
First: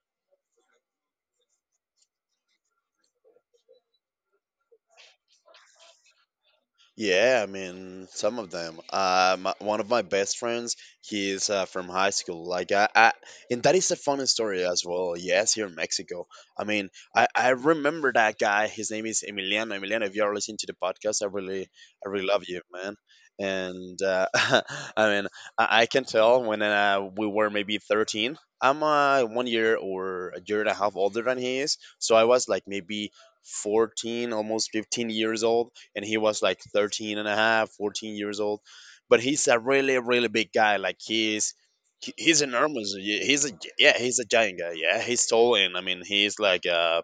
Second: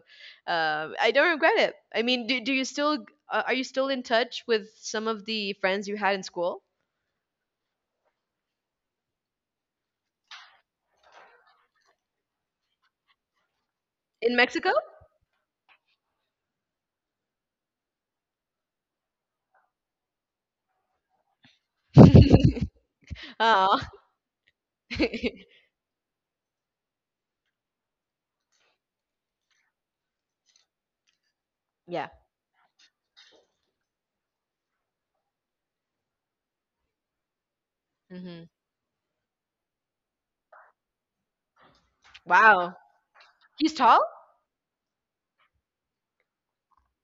Speaker 2: um I don't regret it. I mean, do— do you still, uh, are you still in touch with some of the friends you had in school
Speaker 1: Yeah, I mean, some of them. Uh, my, one of my best friends, he's uh, from high school. Like, I, I, and that is a funny
Speaker 2: in
Speaker 1: story
Speaker 2: Mexico?
Speaker 1: as well. Yes, here in Mexico. I mean, I, I remember that guy. His name is Emiliano. Emiliano, if you are listening to the podcast, I really, I really love you, man.
Speaker 2: Oh,
Speaker 1: And uh, I mean, I, I can tell, when uh, we were maybe thirteen, I'm uh, one year or a year and a half older than he is.
Speaker 2: yeah.
Speaker 1: So I was like maybe fourteen, almost fifteen years old, and he was like thirteen and a half, fourteen years
Speaker 2: Hmm.
Speaker 1: old, but he's a really really big guy. Like he's he- he's
Speaker 2: Wow,
Speaker 1: enormous. Yeah, he's a
Speaker 2: he's
Speaker 1: yeah
Speaker 2: tall.
Speaker 1: he's a giant guy. Yeah, he's tall. And I mean, he's like uh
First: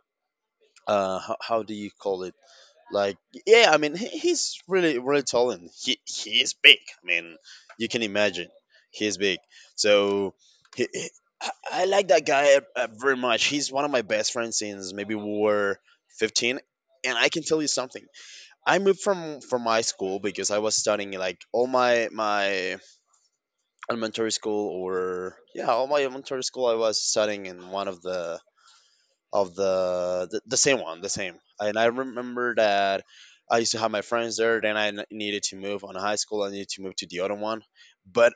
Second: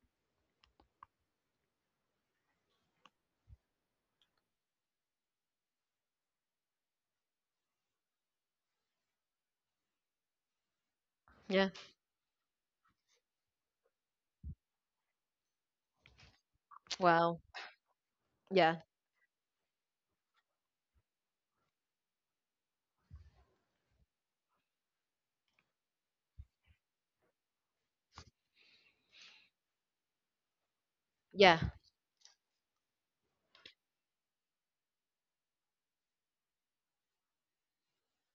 Speaker 1: uh how, how do you call it, like, yeah, I mean, he, he's really really tall, and he he is big. I mean, you can imagine, he's big. So he, he- I,
Speaker 2: Yeah.
Speaker 1: I like that guy uh, uh, very much. He's one of my best friends since maybe we were fifteen. And I
Speaker 2: Wow.
Speaker 1: can tell you something.
Speaker 2: Yeah.
Speaker 1: I moved from from my school because I was studying like all my my elementary school, or yeah, all my elementary school I was studying in one of the of the the, the same one, the same.
Speaker 2: Yeah.
Speaker 1: And I remember that I used to have my friends there. Then I n- needed to move on high school, I needed to move to the other one. But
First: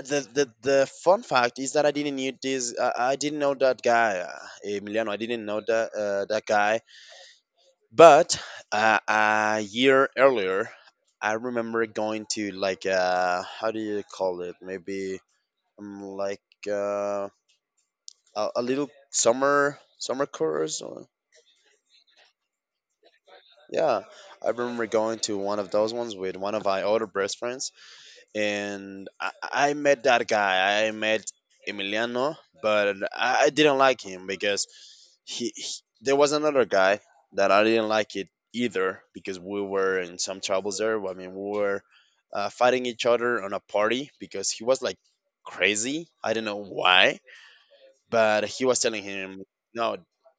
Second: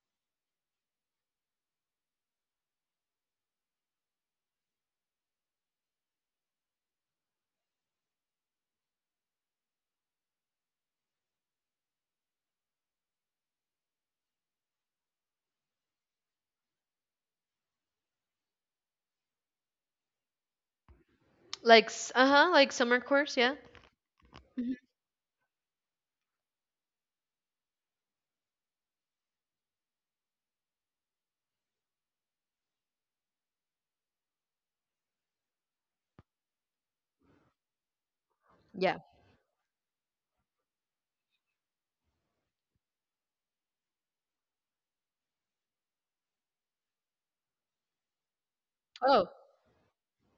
Speaker 1: the the, the fun fact is that I didn't need this. I, I didn't know that guy, uh, Emiliano. I didn't know that uh, that guy. But uh, a year earlier, I remember going to like uh, how do you call it? Maybe um, like, uh, a, a little summer summer course. Or,
Speaker 2: Like, uh huh. Like summer course. Yeah.
Speaker 1: yeah, I
Speaker 2: Mhm.
Speaker 1: remember going to one of those ones with one of my older best friends, and I, I met that guy. I met Emiliano, but I, I didn't like him because he, he there was another guy that I didn't like it
Speaker 2: Yeah.
Speaker 1: either, because we were in some troubles there. I mean, we were uh, fighting each other on a party because he was like crazy. I don't know why, but he was telling
Speaker 2: Oh,
Speaker 1: him, no,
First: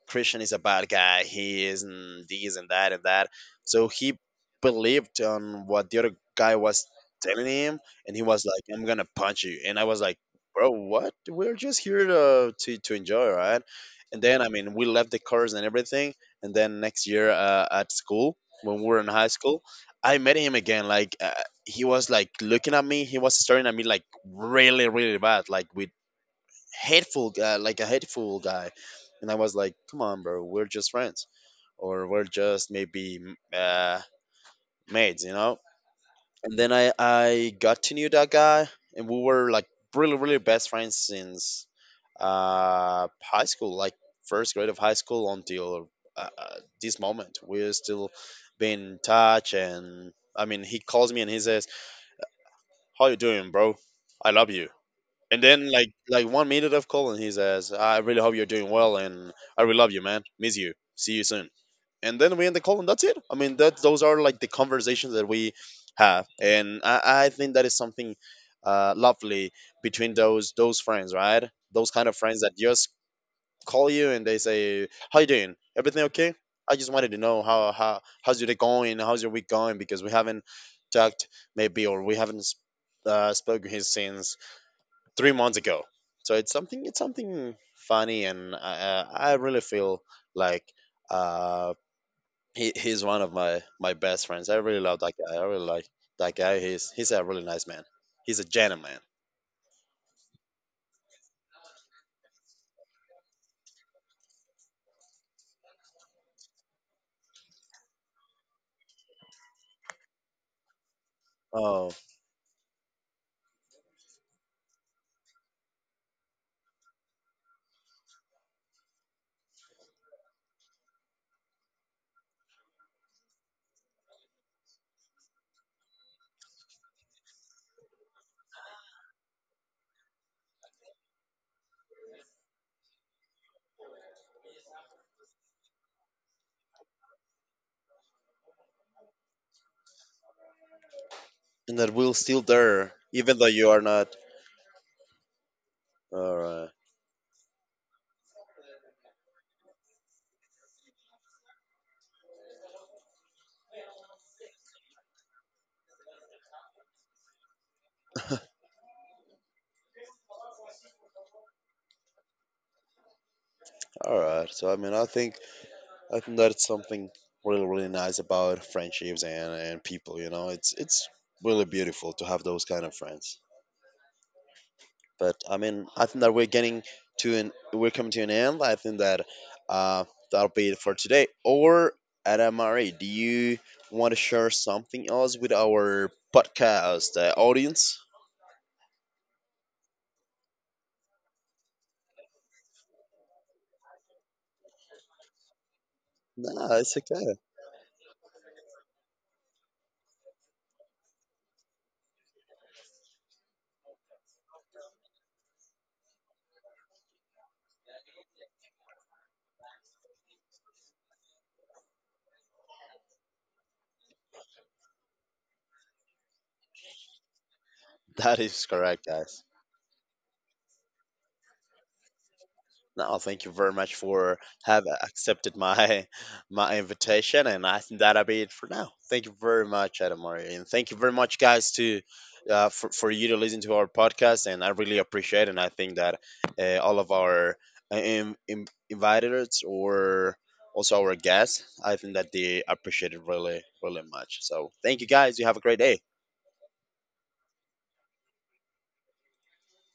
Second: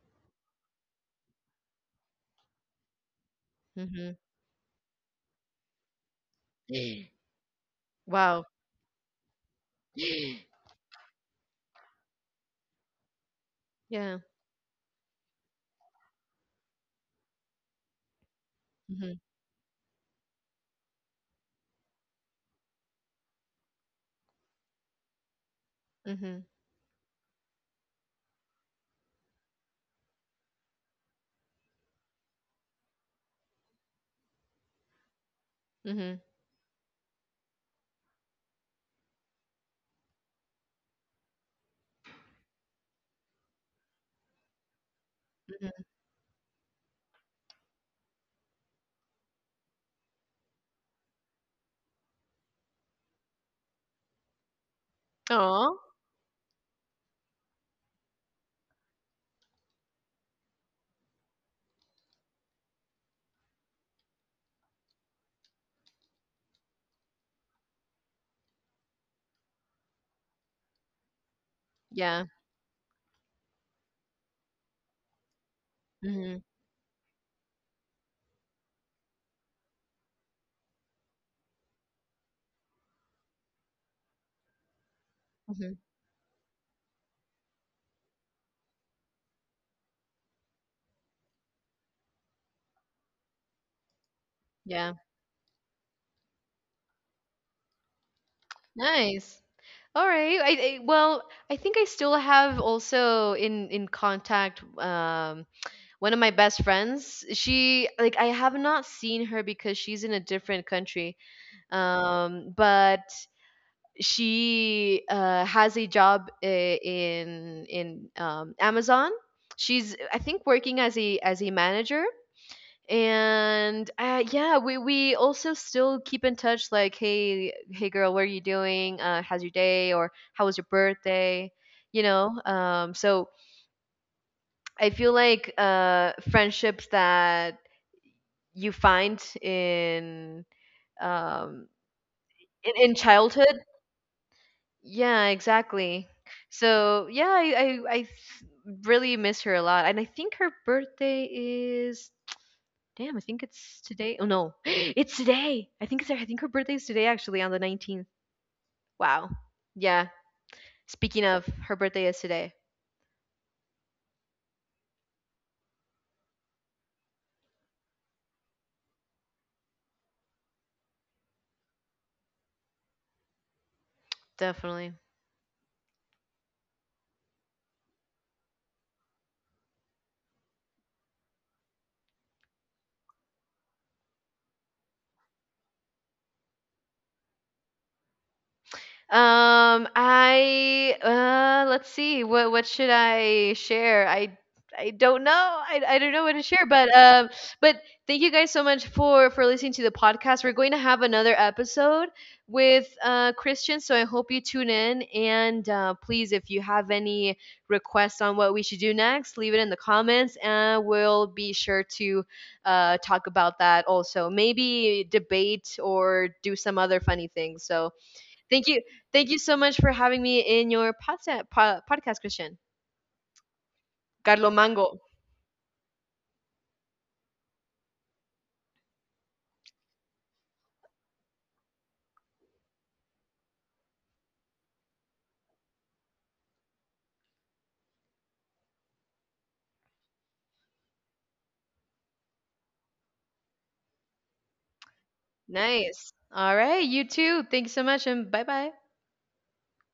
Speaker 1: Christian is a bad guy. He is, and this and that and that. So
Speaker 2: Mhm.
Speaker 1: he believed on what the other guy was telling him, and he was
Speaker 2: Wow.
Speaker 1: like, I'm gonna punch you. And I was like, bro, what? We're just here to to, to enjoy, right?
Speaker 2: Yeah.
Speaker 1: And then I mean, we left the cars and everything. And then next year uh, at school, when we were in
Speaker 2: Mhm.
Speaker 1: high school, I met him again. Like uh, he was like looking at me. He was staring at me like really, really bad, like with
Speaker 2: Mhm.
Speaker 1: hateful guy, like a hateful guy. And I was like, come on, bro, we're just friends, or we're just maybe m- uh, mates, you know.
Speaker 2: Mhm.
Speaker 1: And then I I got to know that guy, and we were like really really best friends since uh, high school, like first grade of high school
Speaker 2: Mhm.
Speaker 1: until uh, uh, this moment. We're still being in touch, and I mean, he calls me and he says, "How you doing, bro? I love you." And then
Speaker 2: Oh,
Speaker 1: like like one minute of call, and he says, I really hope you're doing well, and I really love you, man. Miss you. See you soon. And then we end the call, and that's it. I mean, that those are like the conversations that we have. And I, I think that is something uh, lovely between those those friends, right? Those kind of
Speaker 2: yeah.
Speaker 1: friends that just call you and they say, how you doing? Everything okay?
Speaker 2: Mhm.
Speaker 1: I just wanted to know how, how how's your day going, how's your week going, because we haven't talked maybe, or we haven't uh, spoken since three months
Speaker 2: Mhm.
Speaker 1: ago. So it's something, it's something funny, and I, I really feel like uh, he he's one of my my best friends. I really
Speaker 2: Yeah.
Speaker 1: love that guy. I really like that guy. He's he's a really nice man. He's a gentleman.
Speaker 2: Nice. All right. I— I, well, I think I still have also in— in contact, um one of my best friends. She, like, I have not seen her because she's in a different country.
Speaker 1: Oh,
Speaker 2: Um, but she, uh, has a job, uh, in in um, Amazon. She's, I think, working as a as a manager. And uh, yeah, we we also still keep in touch. Like, hey, hey, girl, what are you doing? Uh, how's your day? Or how was your birthday? You know. Um, so I feel like, uh, friendships that you find in, um,
Speaker 1: and that will still
Speaker 2: in,
Speaker 1: there,
Speaker 2: in
Speaker 1: even though
Speaker 2: childhood—
Speaker 1: you are not.
Speaker 2: Yeah, exactly.
Speaker 1: All right,
Speaker 2: So yeah, I— I I th- really miss her a lot, and I think her birthday is— damn. I think it's today. Oh no, it's today. I think it's— I think her birthday is today actually, on the nineteenth. Wow. Yeah. Speaking of, her birthday is today.
Speaker 1: all right. So I mean, I think I think that's something really really nice about friendships and and people. You know, it's it's really beautiful to have those kind of friends.
Speaker 2: Definitely.
Speaker 1: But I mean, I think that we're getting to an we're coming to an end. I think that uh, that'll be it for today. Or Adam Marie, do you want to share something else with our podcast uh, audience?
Speaker 2: Um, I, uh, let's see. What what should I share? I— I don't know. I, I don't know what to share.
Speaker 1: No,
Speaker 2: But
Speaker 1: it's
Speaker 2: um,
Speaker 1: okay.
Speaker 2: but thank you guys so much for for listening to the podcast. We're going to have another episode with uh Christian, so I hope you tune in. And uh, please, if you have any requests on what we should do next, leave it in the comments, and we'll be sure to uh talk about that also. Maybe debate or do some other funny things. So—
Speaker 1: That is
Speaker 2: Thank you.
Speaker 1: correct,
Speaker 2: Thank you
Speaker 1: guys.
Speaker 2: so much for having me in your podcast, po- podcast, Christian.
Speaker 1: No, thank you very much for
Speaker 2: Carlo
Speaker 1: have
Speaker 2: Mango.
Speaker 1: accepted my my invitation, and I think that'll be it for now. Thank you very much, Adamari, and thank you very much, guys, to uh, for for you to listen to our podcast, and I really appreciate, it, and I think that uh, all of our uh, in, in, invited or also our guests, I think that they appreciate it really really much. So thank you, guys. You have a great day.
Speaker 2: Nice. All right. You too. Thanks so much and bye bye.